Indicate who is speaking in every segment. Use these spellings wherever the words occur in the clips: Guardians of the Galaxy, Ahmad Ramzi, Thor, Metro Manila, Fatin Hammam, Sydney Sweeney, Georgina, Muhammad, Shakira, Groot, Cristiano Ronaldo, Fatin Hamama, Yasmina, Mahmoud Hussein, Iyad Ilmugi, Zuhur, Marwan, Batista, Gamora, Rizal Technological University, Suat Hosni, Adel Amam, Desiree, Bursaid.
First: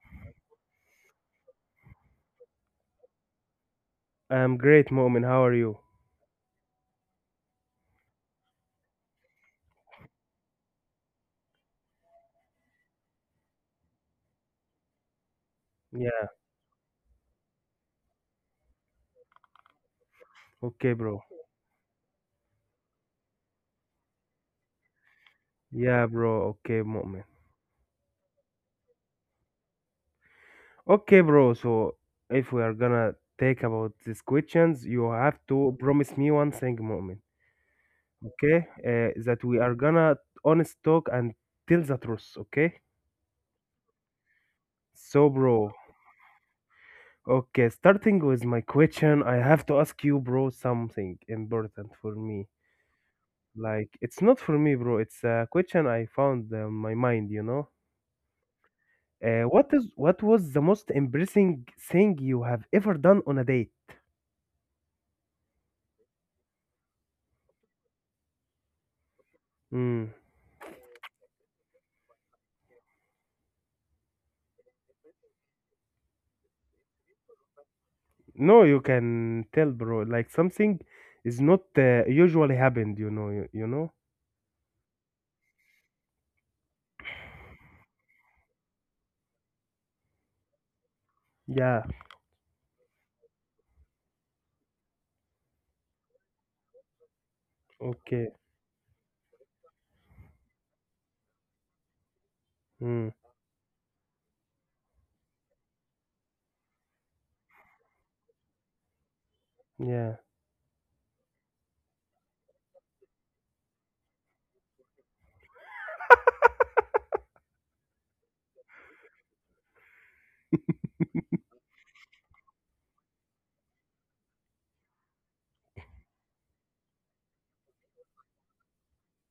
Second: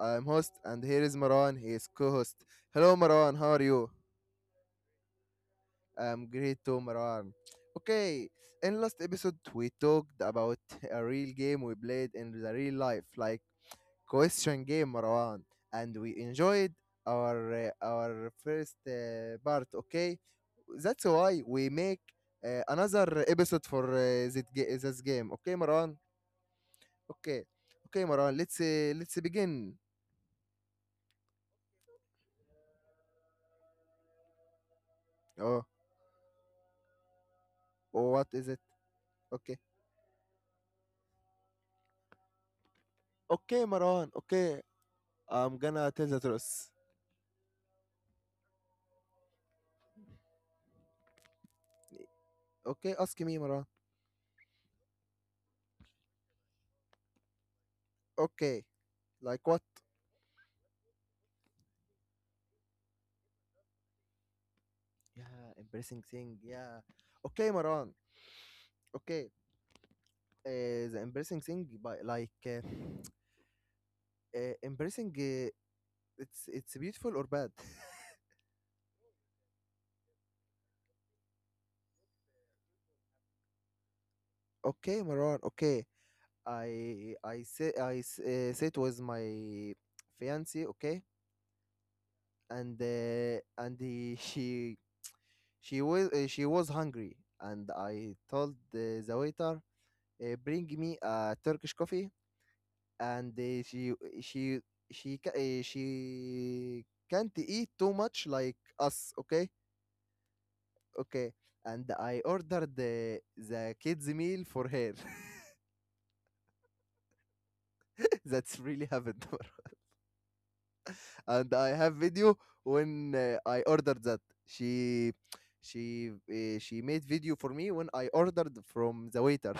Speaker 1: I am host, and here is Marwan, he is co host. Hello, Marwan, how are you?
Speaker 2: I'm great, Mu'min. How are you?
Speaker 1: I'm great too, Marwan. Okay, in last episode, we talked about a real game we played in the real life, like question game, Marwan, and we
Speaker 2: Yeah,
Speaker 1: enjoyed our first part, okay?
Speaker 2: okay,
Speaker 1: That's
Speaker 2: bro.
Speaker 1: why we make another episode for this game, okay, Marwan?
Speaker 2: Yeah, bro. Okay, Mu'min.
Speaker 1: Okay. Okay, Maran. Let's begin.
Speaker 2: Okay, bro. So if we are gonna take about these questions, you have
Speaker 1: Oh,
Speaker 2: to promise me one thing, Mu'min.
Speaker 1: what is it?
Speaker 2: Okay? Uh,
Speaker 1: Okay.
Speaker 2: that we are gonna honest talk and tell the truth. Okay?
Speaker 1: Okay, Maran. Okay.
Speaker 2: So,
Speaker 1: I'm gonna
Speaker 2: bro.
Speaker 1: tell the truth.
Speaker 2: Okay, starting with my question, I have to ask you, bro, something important for me.
Speaker 1: Okay, ask me, Maran.
Speaker 2: Like, it's not for me, bro. It's a question I found my mind, you know?
Speaker 1: Okay. Like what?
Speaker 2: What is what was the most embarrassing thing you have ever done on a date?
Speaker 1: Yeah, embarrassing thing. Yeah. Okay, Maran. Okay.
Speaker 2: Mm.
Speaker 1: The embarrassing thing, but like embarrassing. It's beautiful or bad.
Speaker 2: No, you can tell, bro. Like something is not usually happened, you know. You know?
Speaker 1: Okay, Maran. Okay. I say it was my fiance. Okay.
Speaker 2: Yeah.
Speaker 1: And she was she was hungry and I
Speaker 2: Okay.
Speaker 1: told the waiter bring me a Turkish coffee and
Speaker 2: Mm.
Speaker 1: she she can't eat too much like us, okay?
Speaker 2: Yeah.
Speaker 1: Okay, and I ordered the kids meal for her. That's really happened. And I have video when I ordered that. She she made video for me when I ordered from the waiter.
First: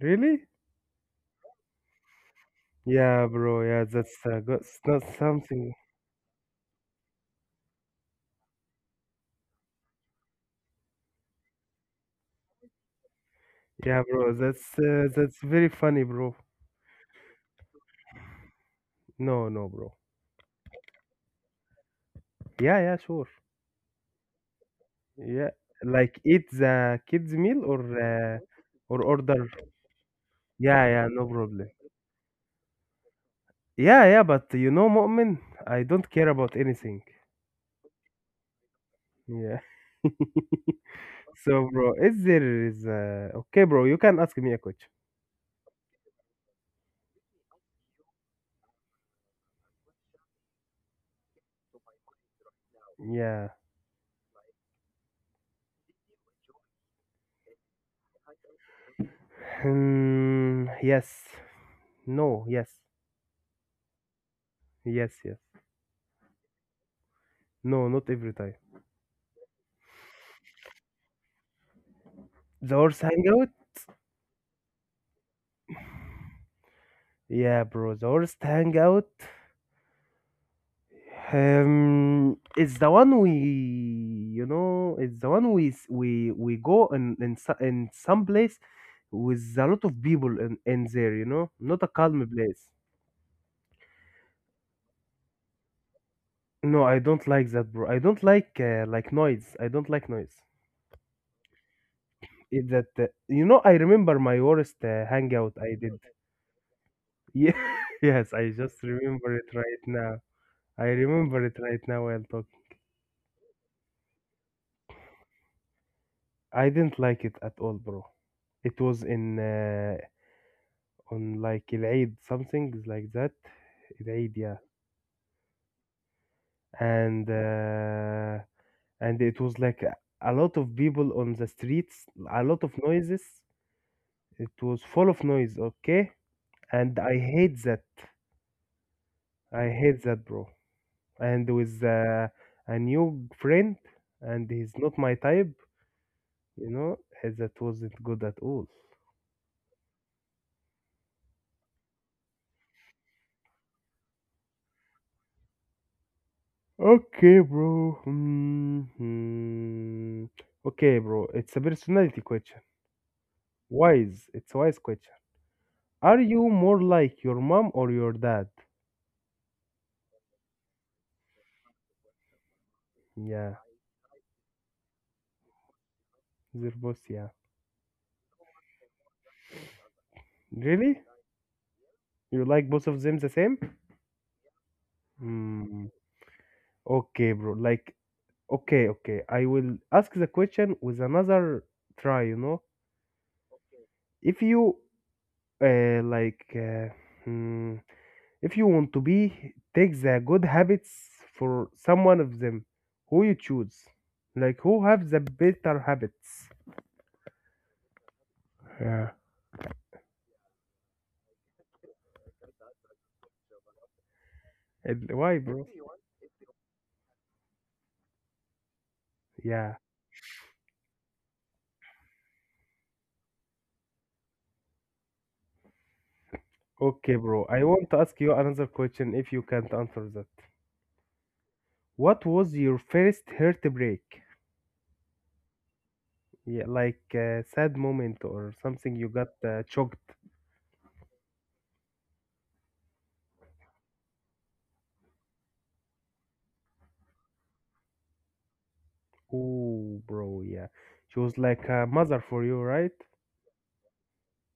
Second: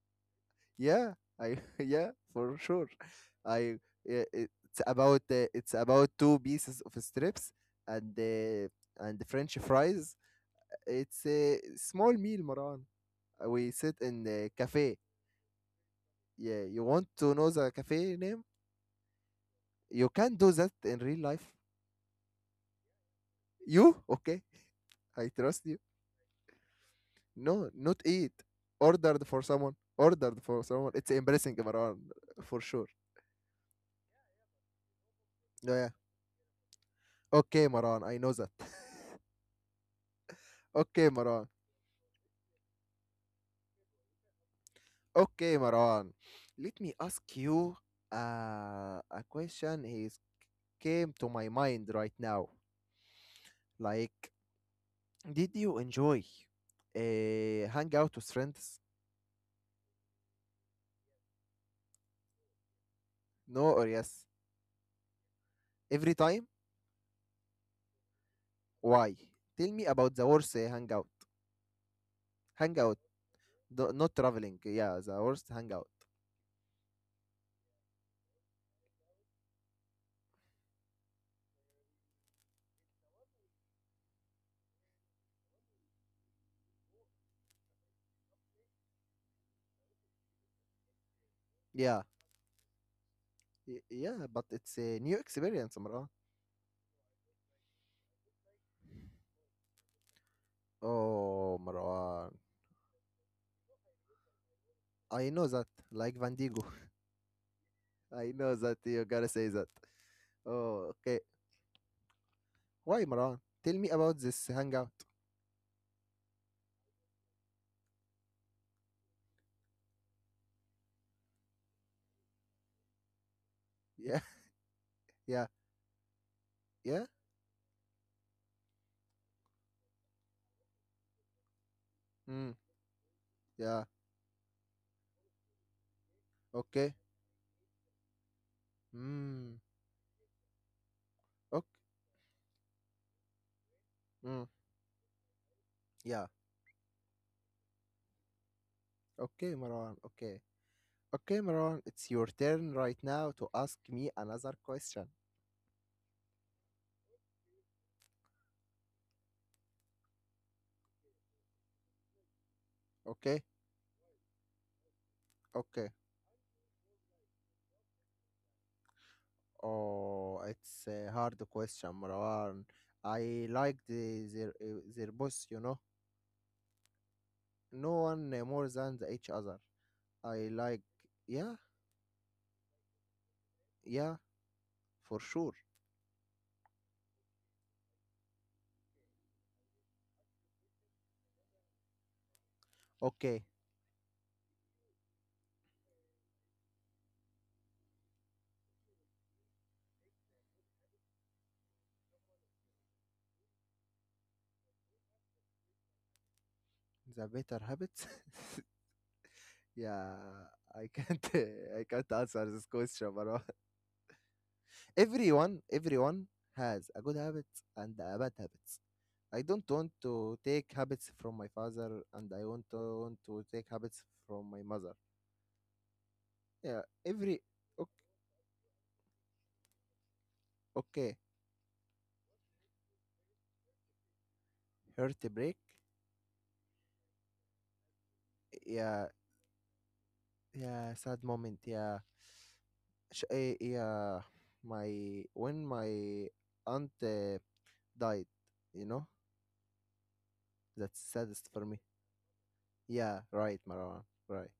Speaker 2: Really?
Speaker 1: Yeah, I yeah, for sure.
Speaker 2: Yeah, bro.
Speaker 1: I
Speaker 2: Yeah, that's uh, go- it's
Speaker 1: it's
Speaker 2: not
Speaker 1: about
Speaker 2: something.
Speaker 1: It's about two pieces of strips and uh, and French fries. It's a small meal, Maran. We sit
Speaker 2: Yeah,
Speaker 1: in
Speaker 2: bro.
Speaker 1: the
Speaker 2: That's
Speaker 1: cafe.
Speaker 2: uh, that's very funny, bro.
Speaker 1: Yeah, you want to know the cafe name?
Speaker 2: No, no, bro.
Speaker 1: You can do that in real life.
Speaker 2: Yeah, yeah, sure.
Speaker 1: You okay? I
Speaker 2: Yeah,
Speaker 1: trust you.
Speaker 2: like eat the kids meal
Speaker 1: No, not eat.
Speaker 2: or
Speaker 1: Ordered for
Speaker 2: order.
Speaker 1: someone. Ordered for
Speaker 2: Yeah,
Speaker 1: someone.
Speaker 2: yeah,
Speaker 1: It's
Speaker 2: no
Speaker 1: embarrassing,
Speaker 2: problem.
Speaker 1: Maran, for sure.
Speaker 2: Yeah, yeah, but you know, Mu'min,
Speaker 1: Yeah,
Speaker 2: I
Speaker 1: yeah.
Speaker 2: don't care about anything.
Speaker 1: Okay, Maran, I know that.
Speaker 2: Yeah.
Speaker 1: Okay, Maran.
Speaker 2: So, bro, is there is okay, bro? You can ask me a question.
Speaker 1: Okay, Maran. Let me ask you a question. Is came to my mind right now.
Speaker 2: Yeah.
Speaker 1: Like, did you enjoy hang out with friends?
Speaker 2: Hmm, yes. No. Yes.
Speaker 1: No or yes?
Speaker 2: Yes. Yes.
Speaker 1: Every time?
Speaker 2: No. Not every time.
Speaker 1: Why? Tell me about the worst hangout.
Speaker 2: The worst
Speaker 1: Hangout,
Speaker 2: hangout.
Speaker 1: not traveling. Yeah, the worst hangout.
Speaker 2: Yeah, bro. The worst hangout. It's the one we, you know, it's the one we s- we go in some place with a lot of people in there. You know, not a
Speaker 1: Yeah.
Speaker 2: calm place.
Speaker 1: Yeah, but it's a new experience, Marwan.
Speaker 2: No, I don't like that, bro. I don't like noise. I don't like noise.
Speaker 1: Oh, Marwan.
Speaker 2: It that You know, I remember my worst
Speaker 1: I know
Speaker 2: hangout
Speaker 1: that,
Speaker 2: I did.
Speaker 1: like Vandigo.
Speaker 2: Yeah, yes,
Speaker 1: I
Speaker 2: I
Speaker 1: know
Speaker 2: just
Speaker 1: that you gotta
Speaker 2: remember
Speaker 1: say
Speaker 2: it
Speaker 1: that.
Speaker 2: right now. I
Speaker 1: Oh, okay.
Speaker 2: remember it right now while talking.
Speaker 1: Why, Marwan? Tell me about this hangout.
Speaker 2: I didn't like it at all, bro. It was in on like Eid something like that.
Speaker 1: Yeah,
Speaker 2: Eid, yeah,
Speaker 1: yeah, yeah.
Speaker 2: and uh, and it was like a lot of people on the streets, a
Speaker 1: Mm,
Speaker 2: lot of noises.
Speaker 1: yeah.
Speaker 2: It was full of noise. Okay, and
Speaker 1: Okay.
Speaker 2: I hate that.
Speaker 1: Mm,
Speaker 2: I hate that, bro. And
Speaker 1: okay.
Speaker 2: with a new friend,
Speaker 1: Mm,
Speaker 2: and he's not my type,
Speaker 1: yeah.
Speaker 2: you know, that wasn't good at all.
Speaker 1: Okay, Marwan. Okay. Okay, Marwan. It's your turn right now to ask me another question.
Speaker 2: Okay, bro. Okay, bro. It's a personality question.
Speaker 1: Okay.
Speaker 2: Wise. It's a wise question.
Speaker 1: Okay.
Speaker 2: Are you more like your mom or your dad?
Speaker 1: Oh, it's a hard question, Marwan. I
Speaker 2: Yeah,
Speaker 1: like the, their boss, you know.
Speaker 2: they're both, yeah.
Speaker 1: No one more than the each other. I like,
Speaker 2: Really?
Speaker 1: yeah,
Speaker 2: You like both of them the same?
Speaker 1: yeah, for sure.
Speaker 2: Hmm. Okay, bro. Like okay, okay. I will ask the question with another try, you know.
Speaker 1: Okay,
Speaker 2: If you uh, like uh, hmm, if you want to be take the good habits for someone of them, who you choose? Like who have the better habits?
Speaker 1: the better habits.
Speaker 2: Yeah.
Speaker 1: Yeah, I can't. I can't answer this question, Marwan.
Speaker 2: And why,
Speaker 1: Everyone,
Speaker 2: bro?
Speaker 1: everyone has a good habit and a bad habits. I don't
Speaker 2: Yeah.
Speaker 1: want to take habits from my father, and I want to take habits from my mother. Yeah,
Speaker 2: Okay,
Speaker 1: every
Speaker 2: bro. I want to ask you another question if you can't answer that.
Speaker 1: okay.
Speaker 2: What was your first heartbreak?
Speaker 1: Heartbreak.
Speaker 2: Yeah, like a sad moment or something
Speaker 1: Yeah,
Speaker 2: you got shocked?
Speaker 1: yeah, sad moment. Yeah, yeah. My when my aunt died, you know,
Speaker 2: Oh, bro, yeah.
Speaker 1: that's
Speaker 2: She was
Speaker 1: saddest for
Speaker 2: like
Speaker 1: me.
Speaker 2: a mother for you, right?
Speaker 1: Yeah, right, Marwan. Right.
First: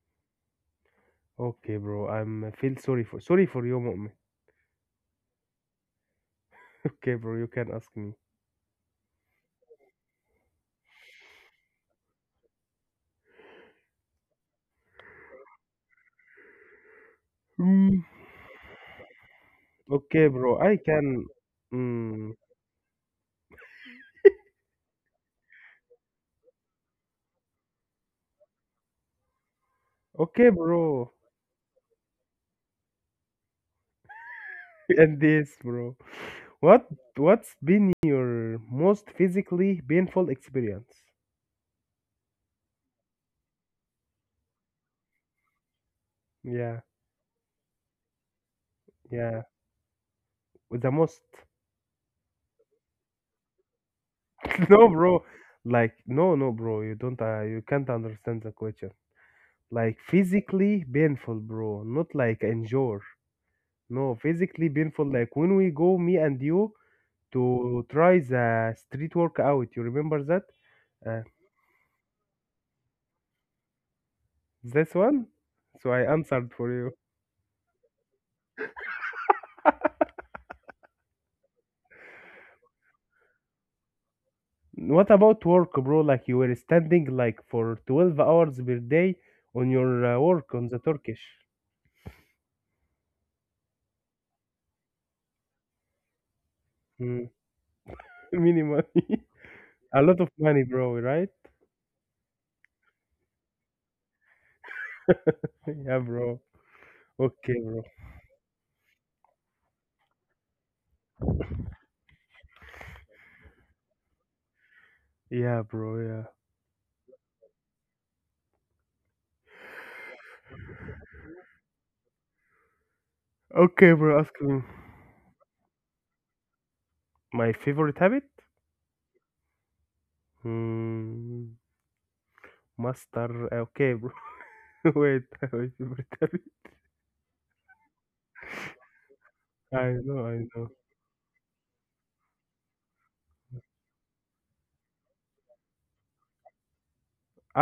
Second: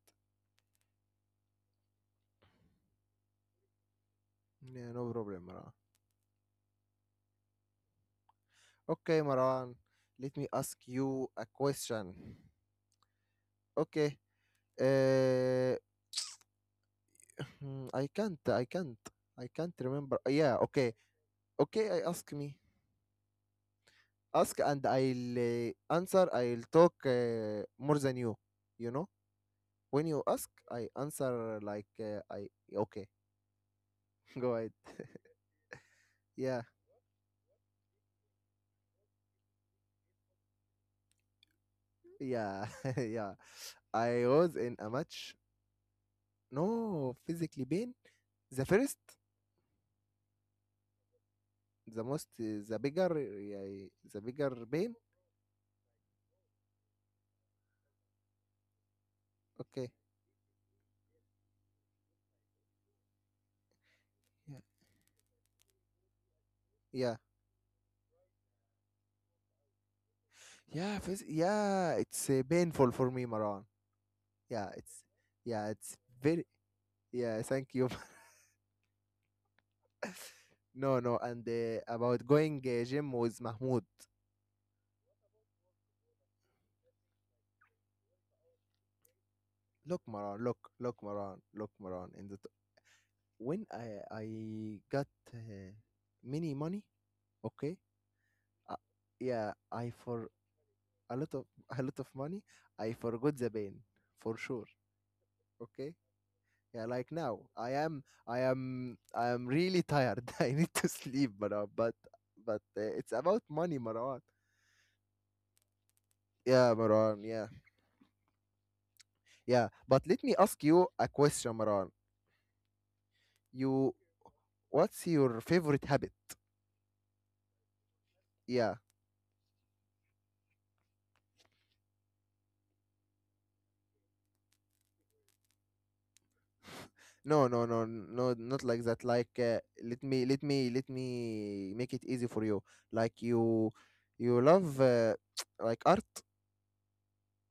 Speaker 2: Okay, bro. I'm feel sorry for you, mom.
Speaker 1: Yeah, no problem, Marwan.
Speaker 2: Okay, bro. You can ask me.
Speaker 1: Okay, Marwan. Let me ask you a question. Okay. Uh,
Speaker 2: Mm.
Speaker 1: I can't. I can't. I can't remember.
Speaker 2: Okay,
Speaker 1: Yeah.
Speaker 2: bro. I
Speaker 1: Okay.
Speaker 2: can.
Speaker 1: Okay. I ask
Speaker 2: Mm,
Speaker 1: me. Ask and I'll answer. I'll talk more than you. You know. When you ask,
Speaker 2: okay,
Speaker 1: I
Speaker 2: bro.
Speaker 1: answer like I okay. Go ahead.
Speaker 2: And this, bro.
Speaker 1: Yeah,
Speaker 2: What what's been your most physically painful experience?
Speaker 1: yeah, yeah. I was in a match.
Speaker 2: Yeah,
Speaker 1: No physically pain. The first,
Speaker 2: yeah. With the most.
Speaker 1: the most, the bigger, yeah, the bigger
Speaker 2: No,
Speaker 1: pain.
Speaker 2: bro. Like no, no, bro. You don't. You can't understand the question. Like
Speaker 1: Okay.
Speaker 2: physically painful, bro, not like endure. No, physically
Speaker 1: Yeah.
Speaker 2: painful, like when we go, me and you,
Speaker 1: Yeah.
Speaker 2: to try the street workout, you remember that?
Speaker 1: Yeah.
Speaker 2: uh,
Speaker 1: Yeah. It's painful for me, Maran. Yeah.
Speaker 2: this
Speaker 1: It's
Speaker 2: one,
Speaker 1: yeah.
Speaker 2: so I
Speaker 1: It's
Speaker 2: answered
Speaker 1: very
Speaker 2: for you.
Speaker 1: yeah. Thank you. No, no. And about going gym with Mahmoud.
Speaker 2: What about work, bro? Like you were standing like for 12 hours per day on your
Speaker 1: Look,
Speaker 2: work
Speaker 1: Maran.
Speaker 2: on
Speaker 1: Look,
Speaker 2: the
Speaker 1: look,
Speaker 2: turkish.
Speaker 1: Maran. Look, Maran. In the when I got uh, many money,
Speaker 2: Mm.
Speaker 1: okay,
Speaker 2: Minimum
Speaker 1: uh, yeah,
Speaker 2: a
Speaker 1: I
Speaker 2: lot of
Speaker 1: for
Speaker 2: money, bro,
Speaker 1: a
Speaker 2: right?
Speaker 1: lot of a lot of money, I forgot the pain for sure,
Speaker 2: Yeah,
Speaker 1: okay.
Speaker 2: bro.
Speaker 1: Yeah, like now
Speaker 2: Okay, bro.
Speaker 1: I am really tired. I need to sleep, Marwan. But it's about money, Marwan.
Speaker 2: Yeah, bro. Yeah.
Speaker 1: Yeah, Marwan. Yeah, yeah. But let me ask you a question, Marwan.
Speaker 2: Okay,
Speaker 1: You,
Speaker 2: bro, ask me.
Speaker 1: what's your favorite habit?
Speaker 2: My favorite habit.
Speaker 1: Yeah.
Speaker 2: Mm, master, okay, bro. Wait, wait, secretary.
Speaker 1: No, no, no, no, not like that. Like,
Speaker 2: I
Speaker 1: let
Speaker 2: know,
Speaker 1: me,
Speaker 2: I
Speaker 1: let
Speaker 2: know.
Speaker 1: me, let me make it easy for you. Like you love like art.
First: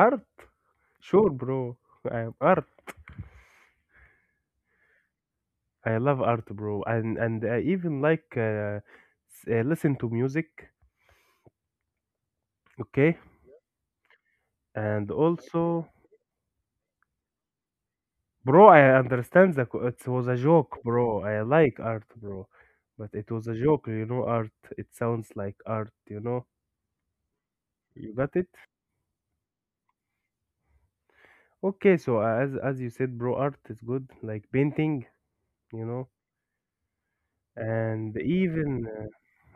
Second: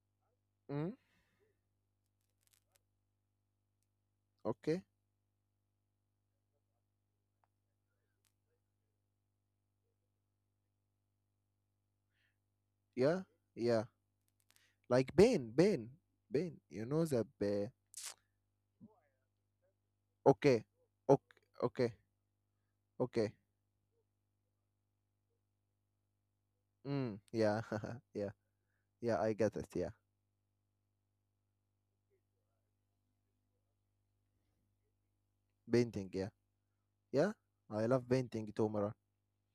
Speaker 2: Art.
Speaker 1: Mm?
Speaker 2: Sure, bro. I am art.
Speaker 1: Okay,
Speaker 2: I love art, bro, and I even like listen to music, okay,
Speaker 1: yeah, yeah.
Speaker 2: and
Speaker 1: Like Ben,
Speaker 2: also.
Speaker 1: Ben, Ben. You know the Ben.
Speaker 2: Bro, I understand that it was a
Speaker 1: Okay,
Speaker 2: joke, bro.
Speaker 1: okay,
Speaker 2: I like
Speaker 1: okay,
Speaker 2: art, bro, but it
Speaker 1: okay.
Speaker 2: was a joke, you know. Art, it sounds like art, you know.
Speaker 1: Mm, yeah,
Speaker 2: You
Speaker 1: yeah,
Speaker 2: got it.
Speaker 1: yeah. I get it. Yeah,
Speaker 2: Okay, so as you said, bro, art is good, like painting, you know,
Speaker 1: painting. Yeah, yeah. I love
Speaker 2: and
Speaker 1: painting too,
Speaker 2: even
Speaker 1: Mara.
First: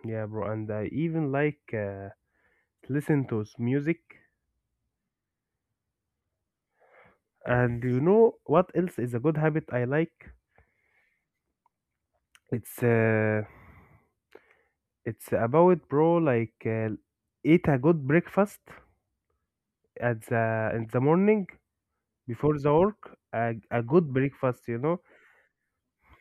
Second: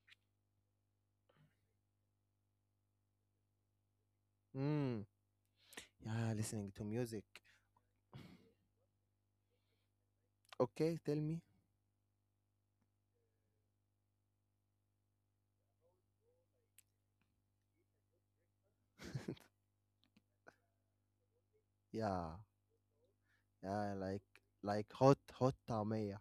Speaker 2: yeah, bro. And I even like listen to music.
Speaker 1: Mm, yeah, listening to music.
Speaker 2: And you know what else is a good habit I like?
Speaker 1: Okay, tell me.
Speaker 2: it's uh, it's about, bro, like eat a good breakfast at the in the morning
Speaker 1: Yeah.
Speaker 2: before the work, a
Speaker 1: Yeah,
Speaker 2: good breakfast, you
Speaker 1: like
Speaker 2: know.
Speaker 1: hot hot tamia.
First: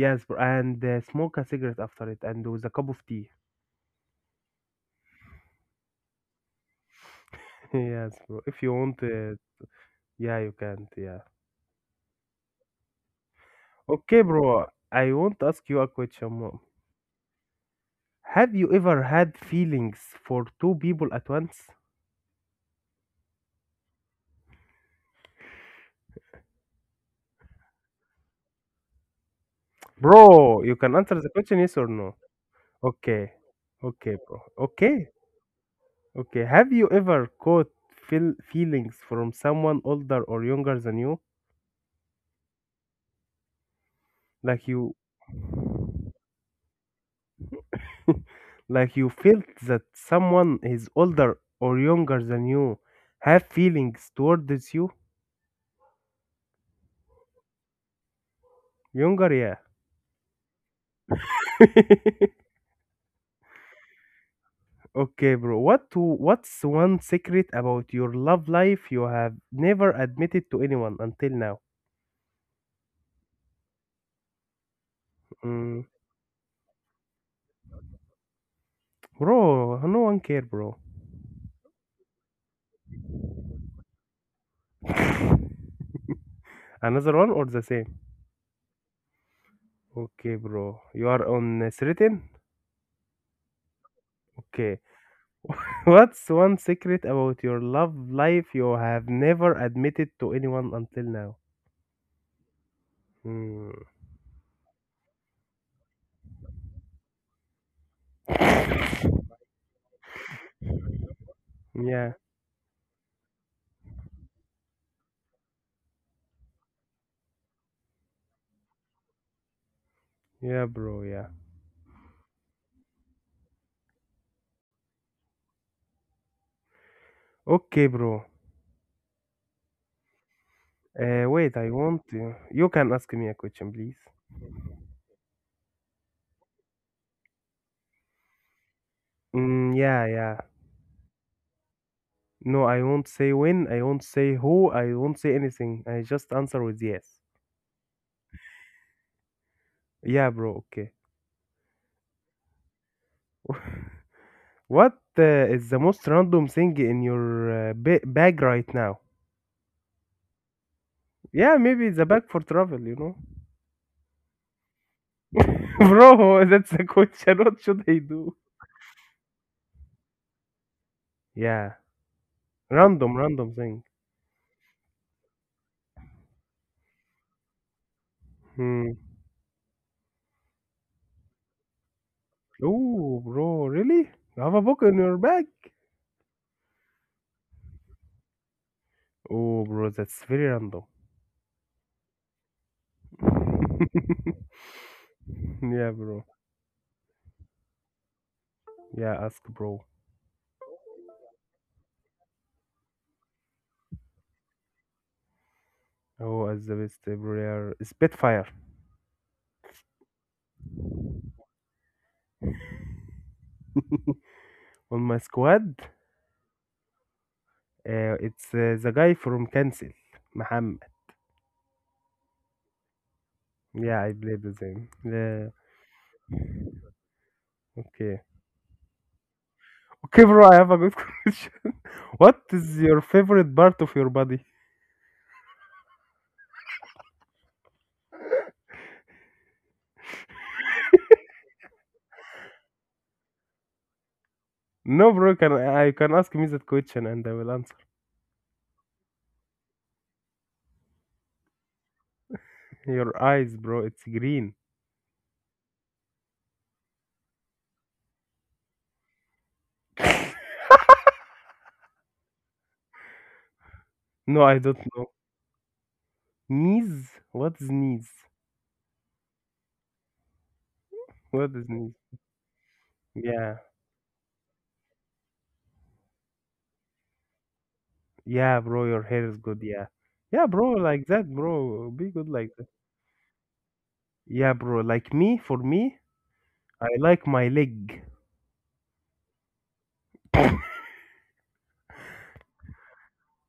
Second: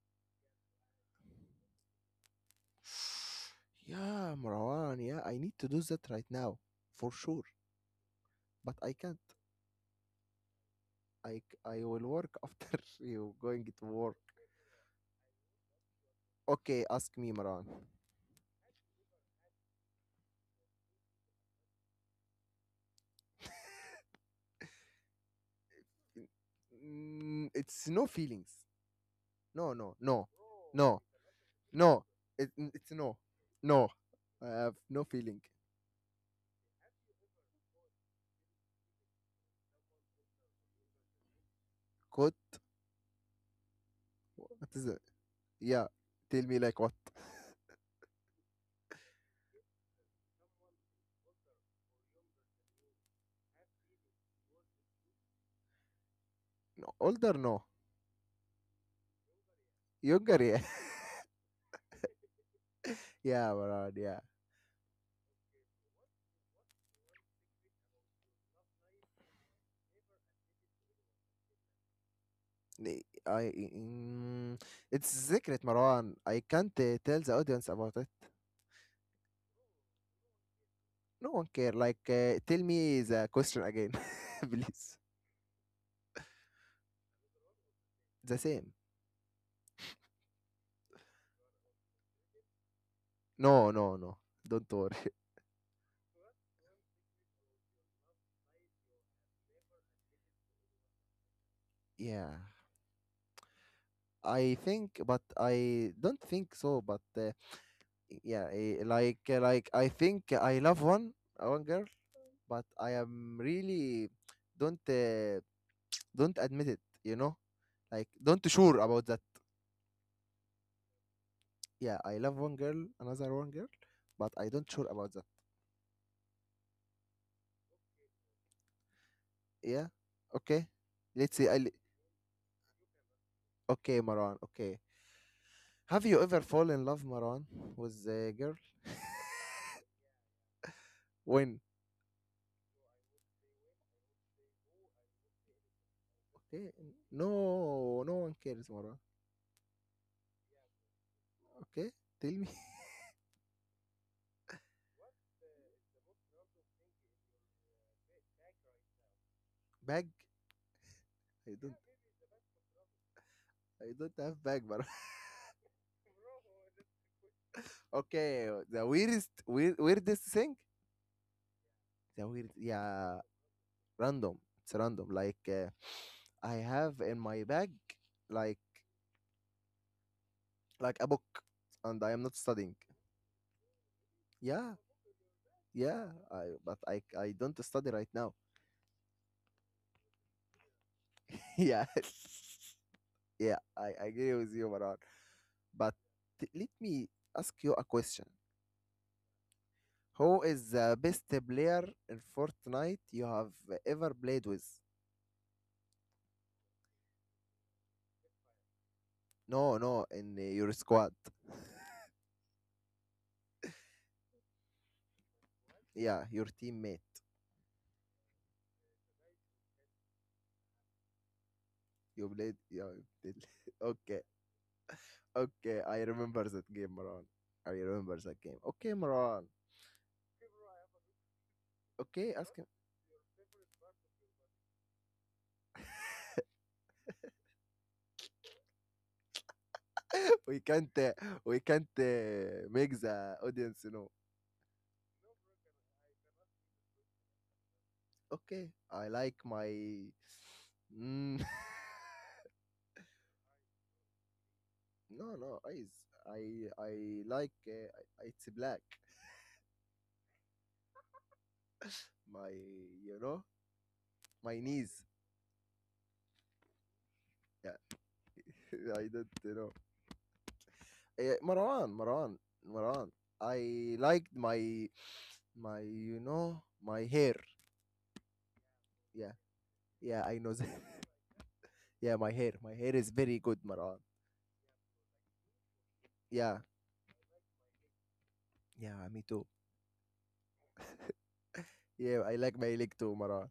Speaker 2: Yes, bro. And smoke a cigarette after it and with a cup of tea.
Speaker 1: Yeah, Marwan, yeah, I need to do that right now for sure,
Speaker 2: Yes, bro. If you
Speaker 1: but I
Speaker 2: want
Speaker 1: can't.
Speaker 2: Yeah, you can, yeah.
Speaker 1: I will work after you going to work.
Speaker 2: Okay, bro, I want to ask you a question.
Speaker 1: Okay, ask me, Marwan.
Speaker 2: Have you ever had feelings for two people at once?
Speaker 1: Mm, it's no feelings. No, no, no,
Speaker 2: Bro, you can
Speaker 1: no,
Speaker 2: answer the question yes or
Speaker 1: no.
Speaker 2: no.
Speaker 1: It's no,
Speaker 2: Okay.
Speaker 1: no.
Speaker 2: Okay, bro.
Speaker 1: I have no
Speaker 2: Okay.
Speaker 1: feeling.
Speaker 2: Okay. Have you ever caught feelings from someone older or younger than you?
Speaker 1: Good.
Speaker 2: Like
Speaker 1: What is
Speaker 2: you.
Speaker 1: it? Yeah. Tell me like what?
Speaker 2: Like you felt that someone is older or younger than you have feelings towards you?
Speaker 1: No, older? No.
Speaker 2: Younger,
Speaker 1: Younger? Yeah.
Speaker 2: yeah.
Speaker 1: Yeah, Marwan. Yeah.
Speaker 2: Okay, bro. What's one secret about your love life you have never admitted to anyone until now?
Speaker 1: I it's secret,
Speaker 2: Mm,
Speaker 1: Marwan. I can't tell the audience about it.
Speaker 2: bro, no one care, bro.
Speaker 1: No one care. Like, tell me the question again, please.
Speaker 2: Another one or the same?
Speaker 1: The same.
Speaker 2: Okay, bro. You are on certain?
Speaker 1: No, no, no. Don't
Speaker 2: Okay.
Speaker 1: worry.
Speaker 2: What's one secret about your love life you have never admitted to anyone until now?
Speaker 1: Yeah,
Speaker 2: Hmm.
Speaker 1: I think, but I don't think so. But Yeah, like I think I love one, one girl,
Speaker 2: Yeah.
Speaker 1: but I am really don't uh, don't admit it. You know, like don't sure about that.
Speaker 2: Yeah, bro. Yeah.
Speaker 1: Yeah, I love one girl, another one girl, but I don't sure about that.
Speaker 2: Okay, bro.
Speaker 1: Yeah, okay. Let's see.
Speaker 2: Wait, I want to. You can ask me a question, please.
Speaker 1: Okay, Maran. Okay. Have you ever fallen in love, Maran, with a girl?
Speaker 2: Mm, yeah, yeah.
Speaker 1: When?
Speaker 2: No, I won't say when, I won't say who, I won't say anything. I just answer
Speaker 1: Okay.
Speaker 2: with yes.
Speaker 1: No, no one cares, Maran.
Speaker 2: Yeah, bro, okay.
Speaker 1: Okay. Tell me.
Speaker 2: What is the most random thing in your bag right now?
Speaker 1: Bag? I
Speaker 2: Yeah,
Speaker 1: don't.
Speaker 2: maybe the bag for travel, you know?
Speaker 1: I don't have bag, Maran.
Speaker 2: Bro, that's the question. What should I do?
Speaker 1: Okay. The weirdest, weird, weirdest thing.
Speaker 2: Yeah,
Speaker 1: The weird.
Speaker 2: random,
Speaker 1: Yeah.
Speaker 2: random thing.
Speaker 1: Random. It's random. Like I have in my bag, like
Speaker 2: Hmm.
Speaker 1: a book, and I am not studying.
Speaker 2: Oh, bro, really? You have a
Speaker 1: Yeah.
Speaker 2: book in your bag?
Speaker 1: Yeah, I but I don't study right now.
Speaker 2: Oh, bro, that's very random.
Speaker 1: Yeah, yeah, I agree with you, Maran.
Speaker 2: Yeah,
Speaker 1: But
Speaker 2: bro.
Speaker 1: Let me ask you a question.
Speaker 2: Yeah, ask, bro.
Speaker 1: Who is the best player in Fortnite you have ever played with?
Speaker 2: Who is the best player, spitfire?
Speaker 1: No, no, in your squad.
Speaker 2: On my squad,
Speaker 1: Yeah, your teammate.
Speaker 2: it's the guy from Kansas, Muhammad.
Speaker 1: You played. Yeah, you played.
Speaker 2: Yeah, I
Speaker 1: Okay,
Speaker 2: played the same, yeah.
Speaker 1: okay. I remember that game, Maran. I remember
Speaker 2: Okay.
Speaker 1: that game. Okay, Maran.
Speaker 2: Okay, bro, I have a good question.
Speaker 1: Okay,
Speaker 2: What
Speaker 1: ask him.
Speaker 2: is your favorite part of your body?
Speaker 1: We can't. We can't make the audience know.
Speaker 2: No, bro, can I can ask me that question and I will answer.
Speaker 1: Okay, I like my. Mm,
Speaker 2: Your eyes, bro, it's green.
Speaker 1: no, no, eyes. I like it's black. My you know
Speaker 2: No,
Speaker 1: my
Speaker 2: I don't
Speaker 1: knees.
Speaker 2: know. Knees, what is
Speaker 1: Yeah,
Speaker 2: knees?
Speaker 1: I don't know.
Speaker 2: What is
Speaker 1: Marwan,
Speaker 2: knees?
Speaker 1: Marwan, Marwan.
Speaker 2: Yeah.
Speaker 1: I liked my you know my hair.
Speaker 2: Yeah, bro, your hair
Speaker 1: Yeah,
Speaker 2: is good, yeah.
Speaker 1: yeah, I
Speaker 2: Yeah,
Speaker 1: know that.
Speaker 2: bro, like that, bro, be
Speaker 1: Yeah,
Speaker 2: good,
Speaker 1: my
Speaker 2: like.
Speaker 1: hair. My hair is very good, Marwan.
Speaker 2: Yeah, bro. Like me, for me,
Speaker 1: Yeah,
Speaker 2: I like my leg.
Speaker 1: yeah, me too. Yeah, I like my leg too, Marwan.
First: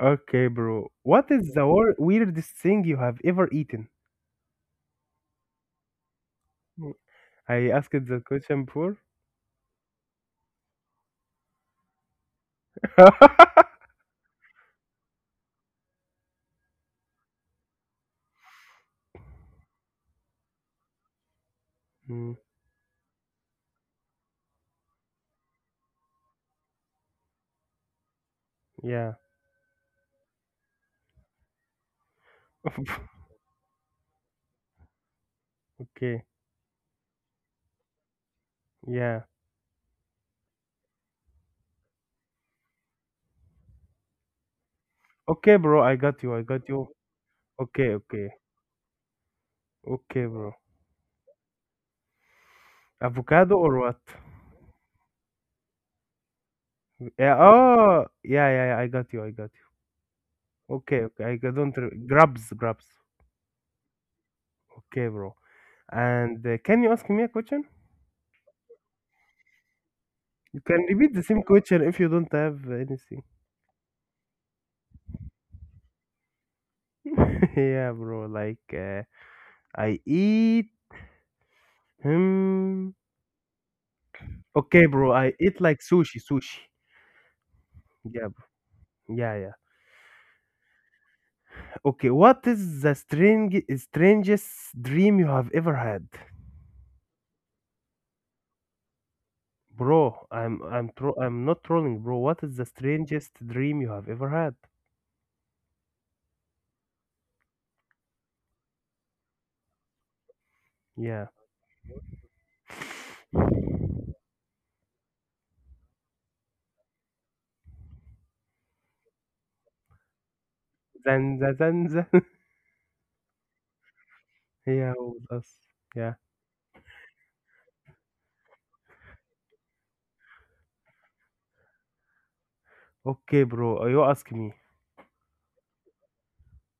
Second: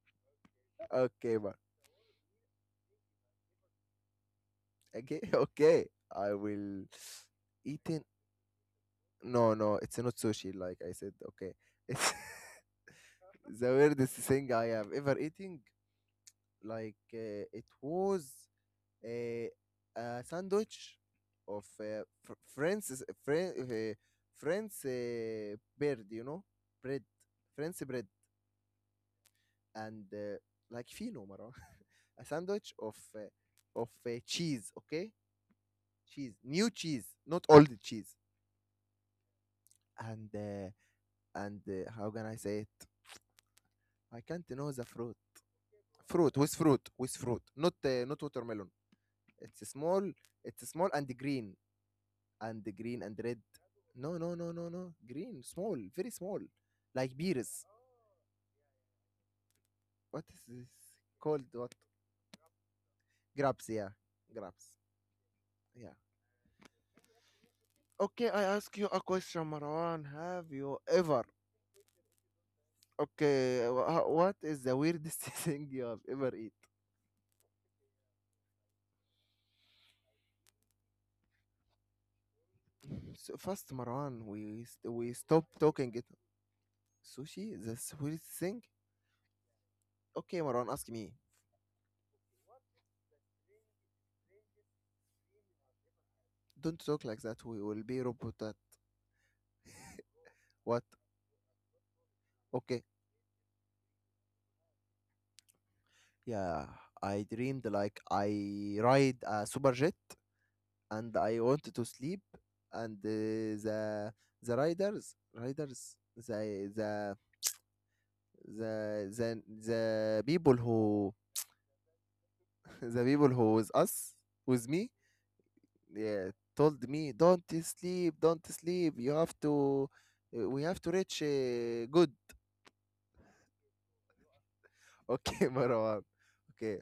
Speaker 2: Okay, bro. What
Speaker 1: Okay,
Speaker 2: is
Speaker 1: Mar.
Speaker 2: the weirdest thing you have ever eaten?
Speaker 1: Okay, okay. I will
Speaker 2: Mm, I asked
Speaker 1: eating.
Speaker 2: that question before.
Speaker 1: No, no, it's not sushi, like I said. Okay, it's the weirdest thing I have ever eating. Like it was a, a sandwich of fr
Speaker 2: Mm,
Speaker 1: French French uh, French bread, you know, bread, French bread,
Speaker 2: yeah.
Speaker 1: and like fino, Marwa. A sandwich of cheese. Okay,
Speaker 2: Okay.
Speaker 1: cheese, new cheese, not old cheese,
Speaker 2: Yeah.
Speaker 1: and uh, and how can I say it? I can't know the fruit.
Speaker 2: Okay, bro.
Speaker 1: Fruit
Speaker 2: I
Speaker 1: with
Speaker 2: got you.
Speaker 1: fruit, not
Speaker 2: Okay.
Speaker 1: not
Speaker 2: Okay.
Speaker 1: watermelon. It's small.
Speaker 2: Okay, bro.
Speaker 1: It's small and green and green and red.
Speaker 2: Avocado or what?
Speaker 1: No, no, no, no, no, green, small, very small, like
Speaker 2: Yeah.
Speaker 1: beers.
Speaker 2: Oh. Yeah. Yeah. Yeah, I got you.
Speaker 1: What is this
Speaker 2: Okay. Okay. I
Speaker 1: called?
Speaker 2: got-
Speaker 1: What?
Speaker 2: don't. Re- Grabs. Grabs.
Speaker 1: Grapes, yeah. Grapes.
Speaker 2: Okay, bro.
Speaker 1: Yeah,
Speaker 2: And Can you ask me a question?
Speaker 1: okay, I ask you a question, Marwan. Have
Speaker 2: You
Speaker 1: you
Speaker 2: can repeat
Speaker 1: ever
Speaker 2: the same question if you don't have anything.
Speaker 1: okay what is the weirdest thing you have ever eat?
Speaker 2: Yeah, bro. Like I eat. Hmm.
Speaker 1: So first, Marwan,
Speaker 2: Okay,
Speaker 1: we
Speaker 2: bro. I
Speaker 1: stop
Speaker 2: eat like
Speaker 1: talking it.
Speaker 2: sushi. Sushi.
Speaker 1: Sushi. That's weirdest
Speaker 2: Yeah,
Speaker 1: thing.
Speaker 2: bro. Yeah, yeah.
Speaker 1: Okay, Marwan, ask me.
Speaker 2: Okay. What is the strangest dream you have ever had,
Speaker 1: Don't talk like that. We will be roboted.
Speaker 2: bro?
Speaker 1: What?
Speaker 2: I'm not trolling, bro. What is the
Speaker 1: Okay.
Speaker 2: strangest dream you have ever had?
Speaker 1: Yeah, I dreamed like I ride a super jet and
Speaker 2: Yeah.
Speaker 1: I wanted to sleep and the riders riders the the, the people who
Speaker 2: Zanza, zanza.
Speaker 1: the people who was us with me,
Speaker 2: Yeah, with us. Yeah.
Speaker 1: yeah, told me don't sleep, don't sleep, you have to we have to reach good.
Speaker 2: Okay, bro. You ask me.
Speaker 1: Okay, Marwan. Okay.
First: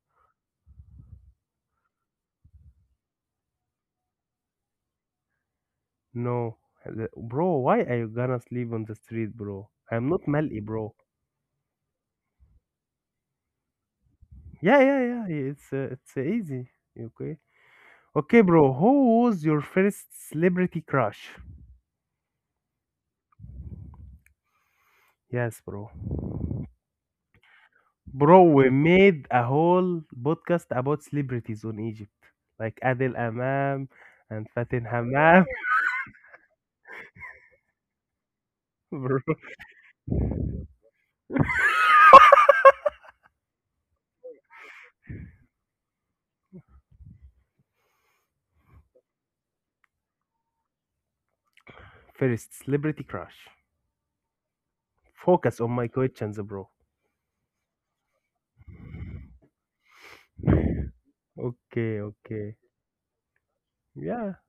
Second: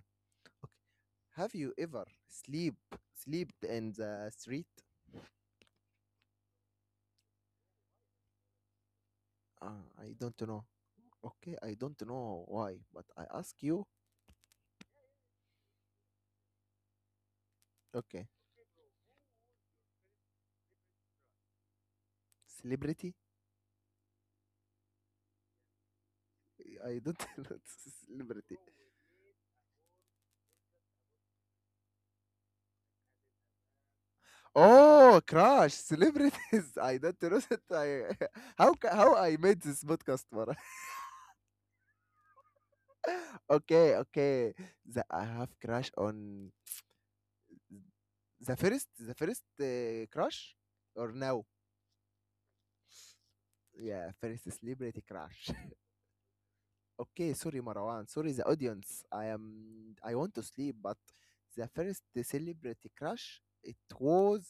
Speaker 1: Have you ever sleep slept in the street?
Speaker 2: No, bro. Why are you gonna sleep on the street, bro? I'm
Speaker 1: I
Speaker 2: not
Speaker 1: don't
Speaker 2: Mali,
Speaker 1: know.
Speaker 2: bro.
Speaker 1: Okay, I don't know why, but I ask you.
Speaker 2: Yeah, it's it's easy. Okay.
Speaker 1: Okay,
Speaker 2: Okay, bro. Who was your first celebrity crush?
Speaker 1: celebrity?
Speaker 2: Yes, bro.
Speaker 1: I don't know
Speaker 2: Bro,
Speaker 1: celebrity.
Speaker 2: we made a whole podcast about celebrities on Egypt, like Adel Amam and Fatin
Speaker 1: Oh,
Speaker 2: Hammam.
Speaker 1: crash! Celebrities! I don't know that I how ca- how I
Speaker 2: Bro.
Speaker 1: made this podcast, but okay, okay. The, I have crash on the first crush or now?
Speaker 2: First celebrity crush.
Speaker 1: Yeah, first celebrity crush.
Speaker 2: Focus on my questions, bro.
Speaker 1: Okay, sorry, Marwan. Sorry, the audience. I am. I want to sleep, but the first
Speaker 2: Okay, okay.
Speaker 1: celebrity crush, it
Speaker 2: Yeah.
Speaker 1: was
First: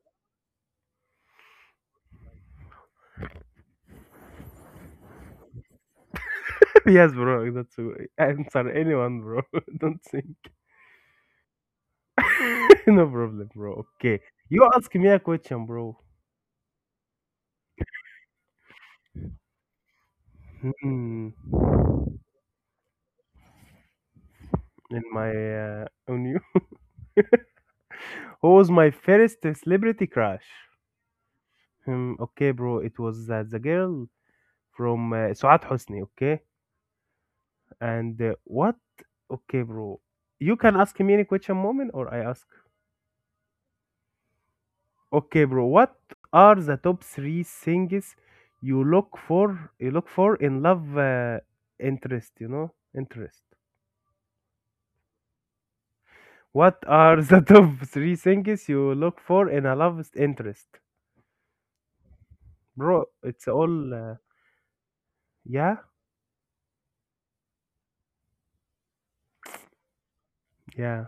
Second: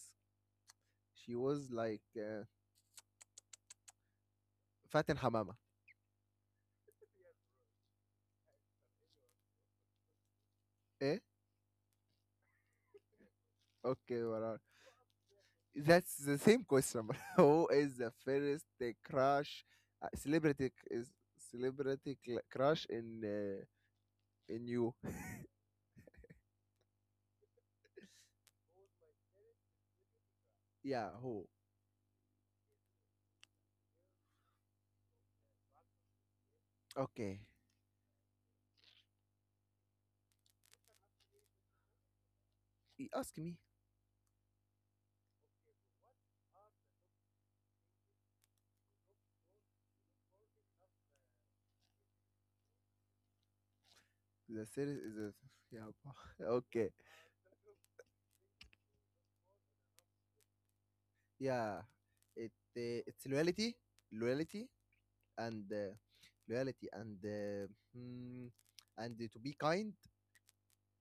Speaker 1: she was like Fatin Hamama.
Speaker 2: Yes, bro. That's answer anyone, bro. Don't think.
Speaker 1: Eh?
Speaker 2: No problem, bro.
Speaker 1: Okay,
Speaker 2: Okay,
Speaker 1: Marwan.
Speaker 2: you ask me a question, bro.
Speaker 1: That's the same question. Who is the first crush, is
Speaker 2: Hmm.
Speaker 1: crush in you?
Speaker 2: In my On you, who was my first celebrity crush?
Speaker 1: Yeah. Who?
Speaker 2: Hmm. Okay, bro. It was the girl from Suat Hosni. Okay,
Speaker 1: Okay.
Speaker 2: and what? Okay, bro. You can ask me any question, moment, or I ask.
Speaker 1: You ask me.
Speaker 2: Okay, bro. What are the top three things you look for? You look for in love interest. You know, interest.
Speaker 1: The series is a, yeah.
Speaker 2: What
Speaker 1: Okay.
Speaker 2: are the top three things you look for in a love interest?
Speaker 1: Yeah.
Speaker 2: Bro,
Speaker 1: It's
Speaker 2: it's
Speaker 1: loyalty.
Speaker 2: all,
Speaker 1: Loyalty.
Speaker 2: yeah,
Speaker 1: And loyalty and mm, and to be kind
Speaker 2: yeah.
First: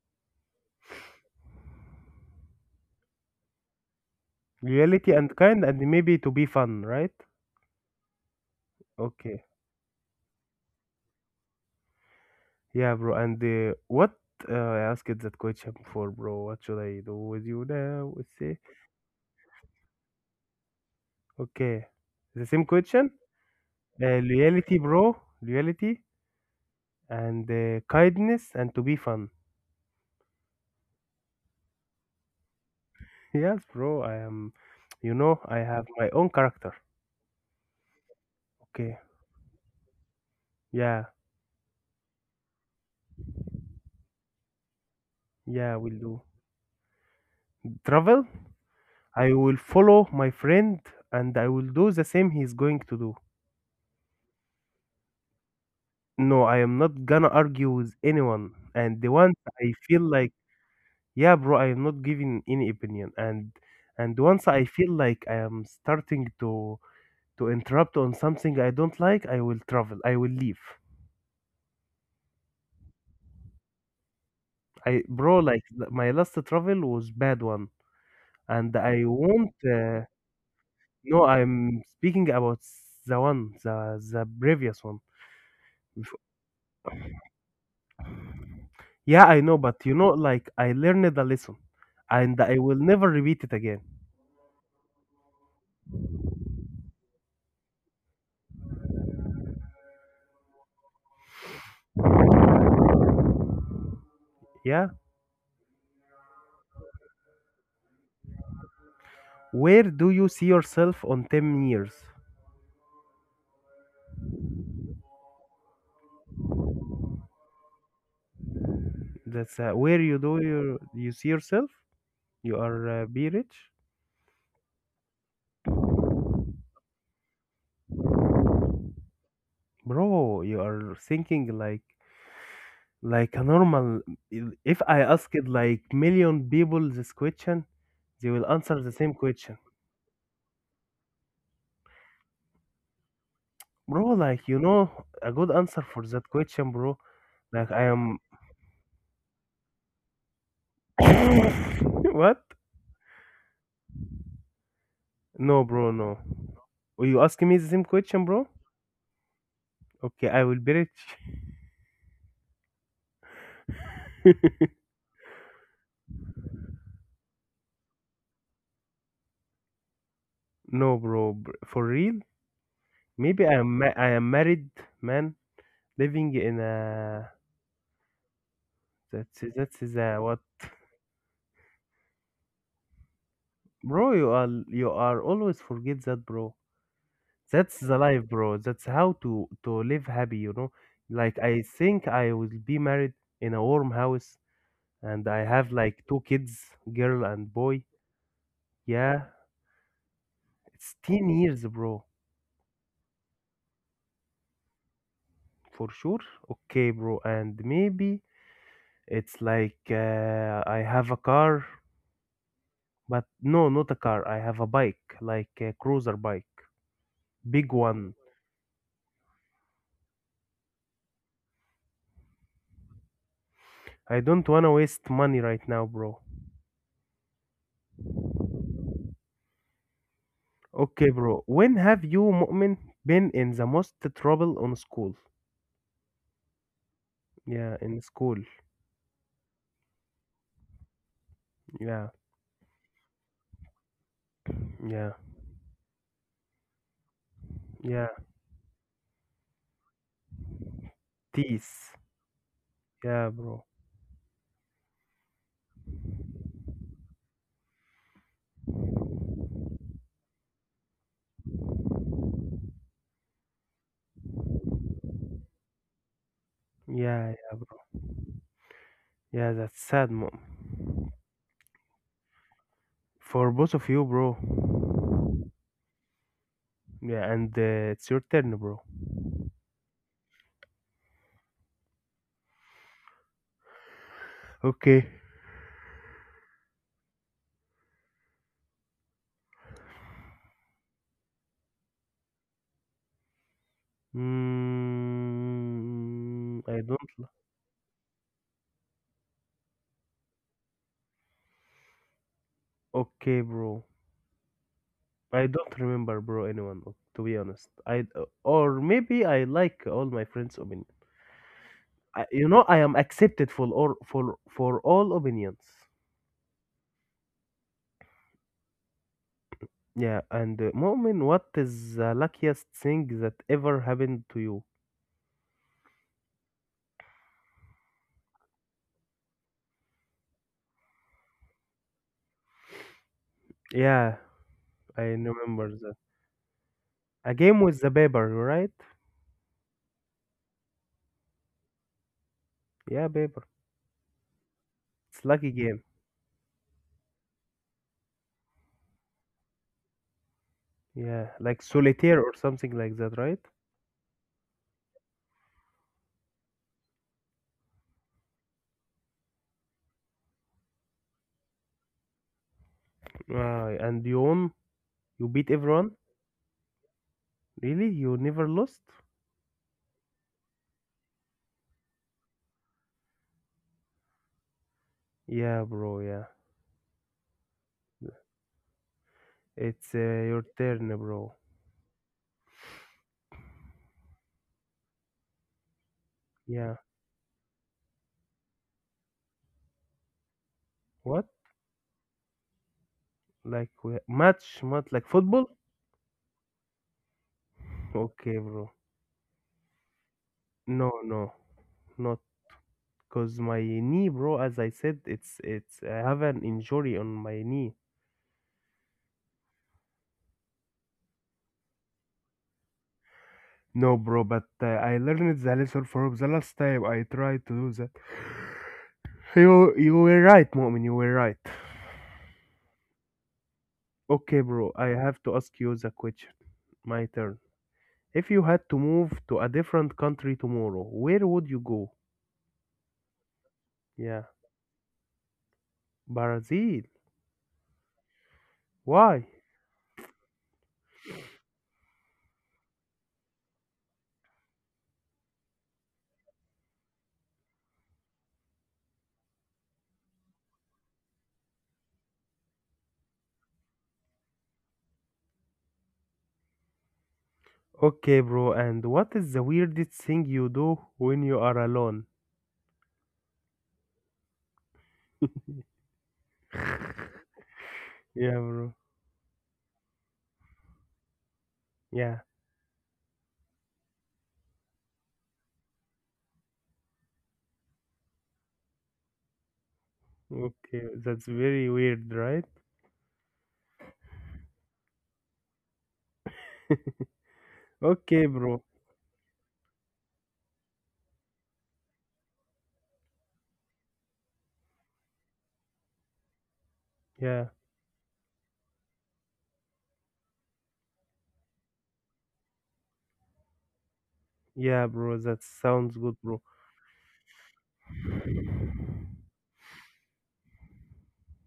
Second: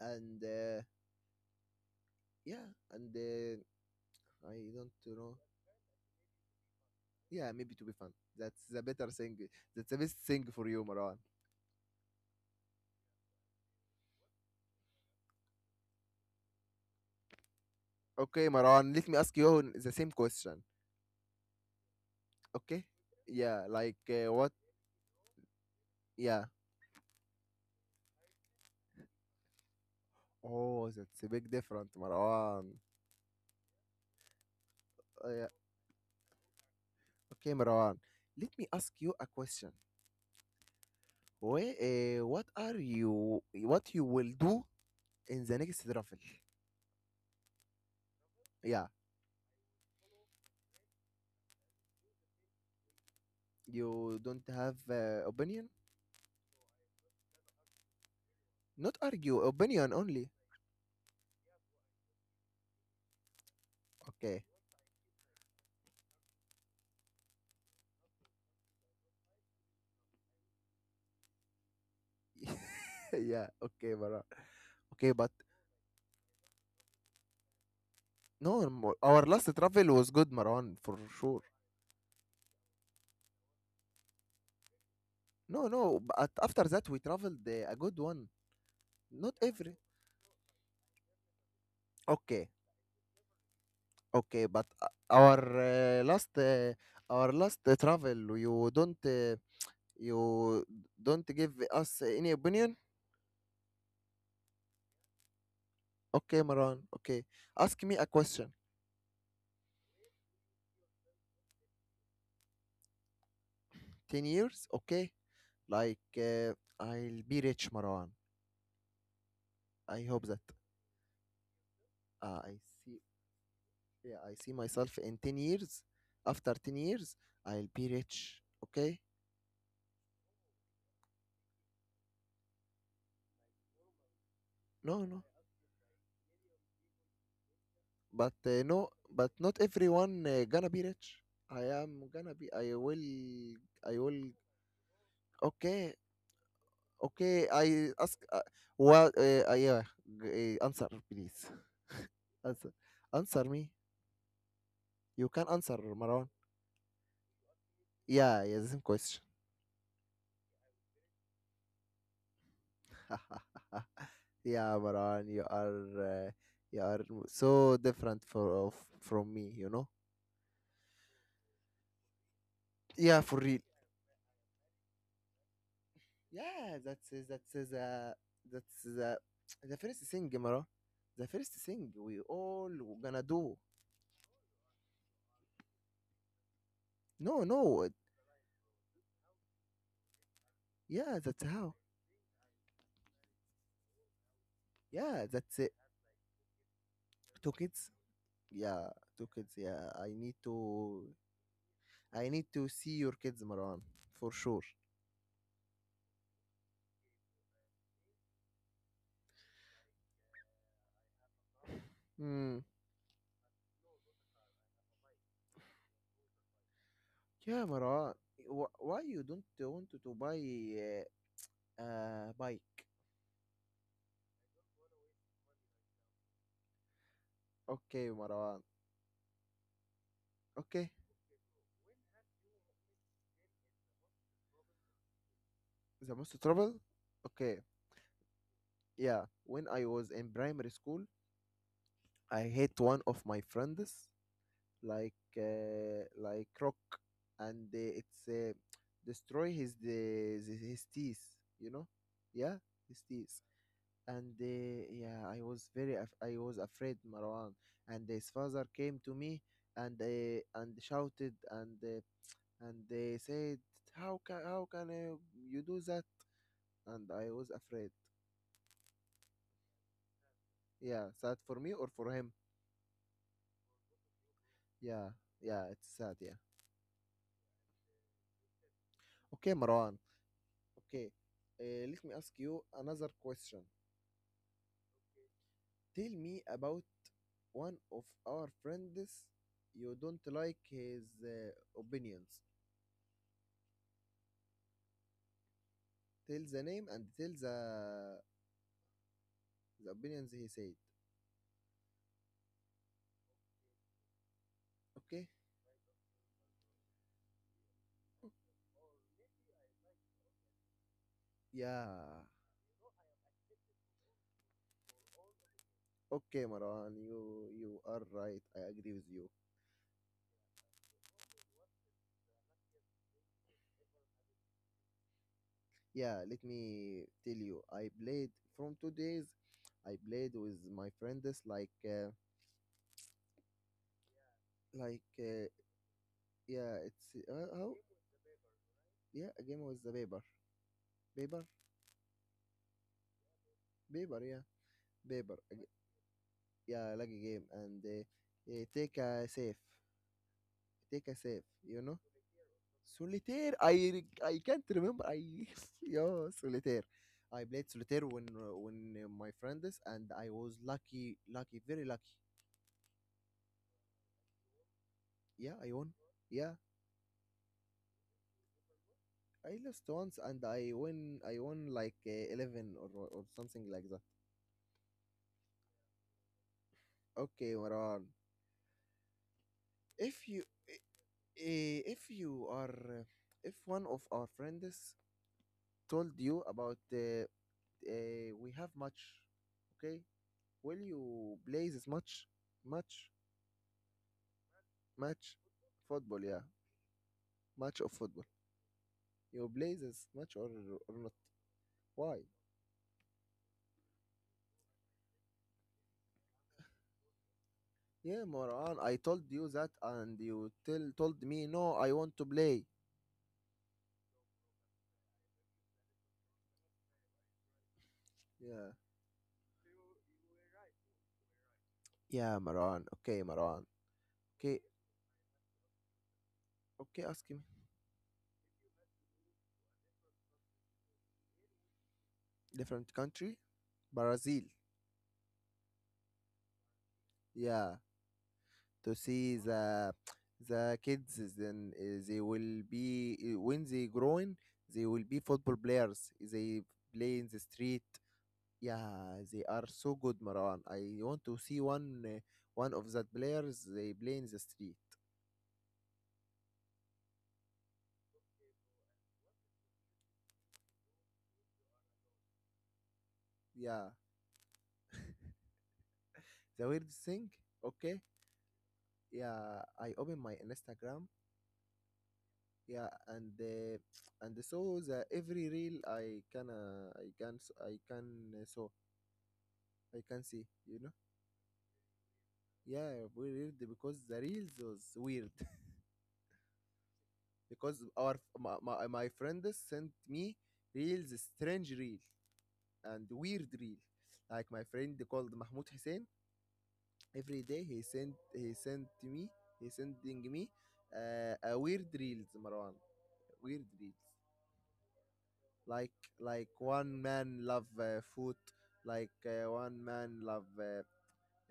Speaker 1: and uh, yeah and I don't
Speaker 2: Reality and
Speaker 1: know.
Speaker 2: kind, and maybe to be fun, right?
Speaker 1: Yeah, maybe to be fun. That's the better thing.
Speaker 2: Okay.
Speaker 1: That's the best thing for you, Marwan.
Speaker 2: Yeah, bro. And what? I asked that question before, bro. What should I do with you now? Let's
Speaker 1: Okay
Speaker 2: see.
Speaker 1: Marwan, let me ask you the same question.
Speaker 2: Okay. The same
Speaker 1: Okay.
Speaker 2: question?
Speaker 1: Yeah, like what?
Speaker 2: Loyalty, bro. Loyalty
Speaker 1: Yeah.
Speaker 2: and kindness and to be fun.
Speaker 1: Oh, that's a big difference, Marwan.
Speaker 2: Yes, bro. I am, you know,
Speaker 1: Yeah.
Speaker 2: I have my own character.
Speaker 1: Okay Marwan, let me ask
Speaker 2: Okay.
Speaker 1: you a question.
Speaker 2: Yeah.
Speaker 1: What are you what you will do in the
Speaker 2: Yeah,
Speaker 1: next
Speaker 2: will
Speaker 1: raffle?
Speaker 2: do. Travel,
Speaker 1: Yeah.
Speaker 2: I will follow my friend and I will do the same he's going to do.
Speaker 1: You don't have opinion?
Speaker 2: No, I am not gonna argue with anyone.
Speaker 1: Not
Speaker 2: And the once
Speaker 1: argue,
Speaker 2: I
Speaker 1: opinion
Speaker 2: feel like,
Speaker 1: only.
Speaker 2: yeah, bro, I am not giving any opinion. And
Speaker 1: Okay.
Speaker 2: once I feel like I am starting to interrupt on something I don't like, I will travel. I will leave.
Speaker 1: Yeah, okay, Maran.
Speaker 2: I
Speaker 1: Okay, but
Speaker 2: bro, like my last travel was bad one,
Speaker 1: no,
Speaker 2: and I
Speaker 1: our last
Speaker 2: won't.
Speaker 1: travel was good, Maran, for
Speaker 2: No,
Speaker 1: sure.
Speaker 2: I'm speaking about the one, the previous one.
Speaker 1: No, no, but after that we traveled a good one.
Speaker 2: Yeah,
Speaker 1: Not
Speaker 2: I know,
Speaker 1: every.
Speaker 2: but you know, like I learned a lesson and
Speaker 1: Okay,
Speaker 2: I will never repeat it again.
Speaker 1: okay, but our last, our last travel, you don't give us any opinion.
Speaker 2: Yeah.
Speaker 1: Okay, Maran. Okay, ask me a question.
Speaker 2: Where do you see yourself on 10 years?
Speaker 1: 10 years, okay? Like I'll be rich, Marwan.
Speaker 2: That's where
Speaker 1: I
Speaker 2: you
Speaker 1: hope
Speaker 2: do
Speaker 1: that
Speaker 2: you you see yourself?
Speaker 1: I
Speaker 2: You
Speaker 1: see.
Speaker 2: are be rich?
Speaker 1: Yeah, I see myself in 10 years. After 10 years, I'll be rich. Okay?
Speaker 2: Bro, you are thinking like a normal, if I
Speaker 1: No, no.
Speaker 2: asked like million people this question, they
Speaker 1: But
Speaker 2: will answer
Speaker 1: no,
Speaker 2: the same
Speaker 1: but
Speaker 2: question.
Speaker 1: not everyone gonna be rich. I am gonna be, I will, I
Speaker 2: Bro,
Speaker 1: will.
Speaker 2: like you know a good answer
Speaker 1: Okay.
Speaker 2: for that question, bro.
Speaker 1: Okay,
Speaker 2: Like I
Speaker 1: I ask
Speaker 2: am
Speaker 1: what uh, uh, yeah, answer, please.
Speaker 2: what?
Speaker 1: Answer. Answer me. You can
Speaker 2: No,
Speaker 1: answer,
Speaker 2: bro, no.
Speaker 1: Marwan.
Speaker 2: Are you asking me the same question,
Speaker 1: Yeah,
Speaker 2: bro?
Speaker 1: yeah, the same question.
Speaker 2: Okay, I will be rich.
Speaker 1: Yeah, Maran, uh, you are so different from me, you know.
Speaker 2: No, bro, for real?
Speaker 1: Yeah, for
Speaker 2: Maybe
Speaker 1: real.
Speaker 2: I am married, man, living in
Speaker 1: Yeah,
Speaker 2: a,
Speaker 1: that's the
Speaker 2: that's
Speaker 1: the
Speaker 2: is
Speaker 1: first
Speaker 2: a
Speaker 1: thing,
Speaker 2: what,
Speaker 1: Maran. The first thing we all gonna do.
Speaker 2: bro? You are always forget that, bro.
Speaker 1: No,
Speaker 2: That's
Speaker 1: no.
Speaker 2: the life, bro. That's how to live happy, you know.
Speaker 1: Yeah, that's
Speaker 2: Like I
Speaker 1: how.
Speaker 2: think I will be married in a warm house,
Speaker 1: Yeah,
Speaker 2: and I
Speaker 1: that's it.
Speaker 2: have like two kids, girl
Speaker 1: Two
Speaker 2: and boy.
Speaker 1: kids. Yeah, two
Speaker 2: Yeah,
Speaker 1: kids. Yeah, I need
Speaker 2: it's
Speaker 1: to
Speaker 2: 10 years, bro.
Speaker 1: I need to see your kids, Maran, for sure.
Speaker 2: For sure. Okay, bro. And maybe it's like, I have a car,
Speaker 1: Hmm.
Speaker 2: but no, not a car, I have a bike, like a cruiser bike,
Speaker 1: Yeah,
Speaker 2: big
Speaker 1: Maran.
Speaker 2: one.
Speaker 1: Why you don't want to buy uh, a bike?
Speaker 2: I don't wanna waste money right now, bro.
Speaker 1: Okay, Marwan. Okay,
Speaker 2: Okay, bro. When have you, Mu'min, been in the most trouble on school?
Speaker 1: the most trouble? Okay,
Speaker 2: Yeah, in school.
Speaker 1: yeah. When I was in primary school,
Speaker 2: Yeah.
Speaker 1: I hit one of my friends
Speaker 2: Yeah.
Speaker 1: like rock, and
Speaker 2: Yeah.
Speaker 1: it's destroy his the his teeth. You know,
Speaker 2: Teeth.
Speaker 1: yeah, his teeth.
Speaker 2: Yeah, bro.
Speaker 1: And yeah, I was very I was afraid, Marwan. And his father came to me and shouted and they said, "How can you do that?" And I
Speaker 2: Yeah.
Speaker 1: was
Speaker 2: Yeah,
Speaker 1: afraid.
Speaker 2: bro. Yeah, that's sad, mom.
Speaker 1: Yeah, sad for me or for him?
Speaker 2: For both of you, bro.
Speaker 1: Yeah, yeah, it's sad. Yeah.
Speaker 2: Yeah, and it's your turn, bro.
Speaker 1: Okay, Marwan. Okay, let me ask you another question.
Speaker 2: Okay.
Speaker 1: Tell me about one of our friends you don't like his opinions. Tell the
Speaker 2: Mm, I
Speaker 1: name and
Speaker 2: don't.
Speaker 1: tell the opinions he said.
Speaker 2: Okay, bro.
Speaker 1: Okay?
Speaker 2: I don't remember, bro. Anyone, to be honest. I, or maybe I like all my friends' opinion.
Speaker 1: Yeah.
Speaker 2: I, you know, I am accepted for all, for all opinions.
Speaker 1: Okay, Marwan, you are right. I agree with you.
Speaker 2: Yeah, and Mu'min, what is the luckiest thing that ever happened to you?
Speaker 1: Yeah, let me tell you, I played from 2 days. I played with my friends like
Speaker 2: Yeah,
Speaker 1: like
Speaker 2: I
Speaker 1: uh,
Speaker 2: remember that.
Speaker 1: yeah, it's
Speaker 2: A game
Speaker 1: how.
Speaker 2: with the paper, right?
Speaker 1: Yeah, a game with the paper. Paper
Speaker 2: Yeah, paper.
Speaker 1: paper Yeah,
Speaker 2: It's
Speaker 1: paper a
Speaker 2: lucky
Speaker 1: g-
Speaker 2: game.
Speaker 1: yeah, like a game. And take a safe. Take a
Speaker 2: Yeah,
Speaker 1: safe
Speaker 2: like
Speaker 1: you know.
Speaker 2: solitaire or something like that, right?
Speaker 1: Solitaire. I I can't remember. I Yeah, solitaire. I played solitaire when my friends, and I was lucky, lucky, very lucky.
Speaker 2: Ah, and you won. You beat
Speaker 1: Yeah, I won.
Speaker 2: everyone?
Speaker 1: Yeah,
Speaker 2: Really? You never lost?
Speaker 1: I lost once and I won like 11 or something like that.
Speaker 2: Yeah, bro. Yeah.
Speaker 1: Okay, Maran.
Speaker 2: It's
Speaker 1: If you
Speaker 2: your
Speaker 1: i-
Speaker 2: turn, bro.
Speaker 1: if you are if one of our friends told you about
Speaker 2: Yeah.
Speaker 1: we have match, okay? Will
Speaker 2: What?
Speaker 1: you play this match? Match.
Speaker 2: Like match? Match like
Speaker 1: Match,
Speaker 2: football?
Speaker 1: football, yeah. Match of football.
Speaker 2: Okay, bro.
Speaker 1: You play this match or
Speaker 2: No,
Speaker 1: not?
Speaker 2: no, not
Speaker 1: Why?
Speaker 2: because my knee, bro. As I said, it's I have an injury on my knee.
Speaker 1: Yeah, Moran, I told you that and you tell told me no, I want to play.
Speaker 2: No, bro, but I learned the lesson from the last time I tried to do that.
Speaker 1: Yeah.
Speaker 2: You were right, Mu'min. You were right.
Speaker 1: Yeah, Maran. Okay, Maran.
Speaker 2: Okay,
Speaker 1: Okay,
Speaker 2: bro. I have to ask you the question.
Speaker 1: okay.
Speaker 2: My
Speaker 1: Ask me.
Speaker 2: turn. If you had to move to a different country tomorrow, where would you go?
Speaker 1: Different country,
Speaker 2: Yeah,
Speaker 1: Brazil.
Speaker 2: Brazil.
Speaker 1: Yeah, to
Speaker 2: Why?
Speaker 1: see the kids. Then they will be when they growing, they will be football players. They play in the street. Yeah, they are so good, Maran. I want to see one one of that players. They play in the street.
Speaker 2: Okay, bro. And what is the weirdest thing you do when you are alone?
Speaker 1: Yeah, the weird thing. Okay.
Speaker 2: Yeah, bro.
Speaker 1: Yeah, I open my Instagram.
Speaker 2: Yeah.
Speaker 1: Yeah, and the every reel I can s- I can so I can see, you
Speaker 2: Okay,
Speaker 1: know.
Speaker 2: that's very weird, right?
Speaker 1: Yeah, weird because the reels was weird. Because our
Speaker 2: Okay,
Speaker 1: my,
Speaker 2: bro.
Speaker 1: my, my friend sent me reels, strange reel and weird reel. Like my friend called Mahmoud Hussein, every
Speaker 2: Yeah.
Speaker 1: day he sent me, he sending me a weird reels, Marwan. Weird reels.
Speaker 2: Yeah, bro. That
Speaker 1: like
Speaker 2: sounds good, bro.
Speaker 1: like one man love food. Like one man love uh,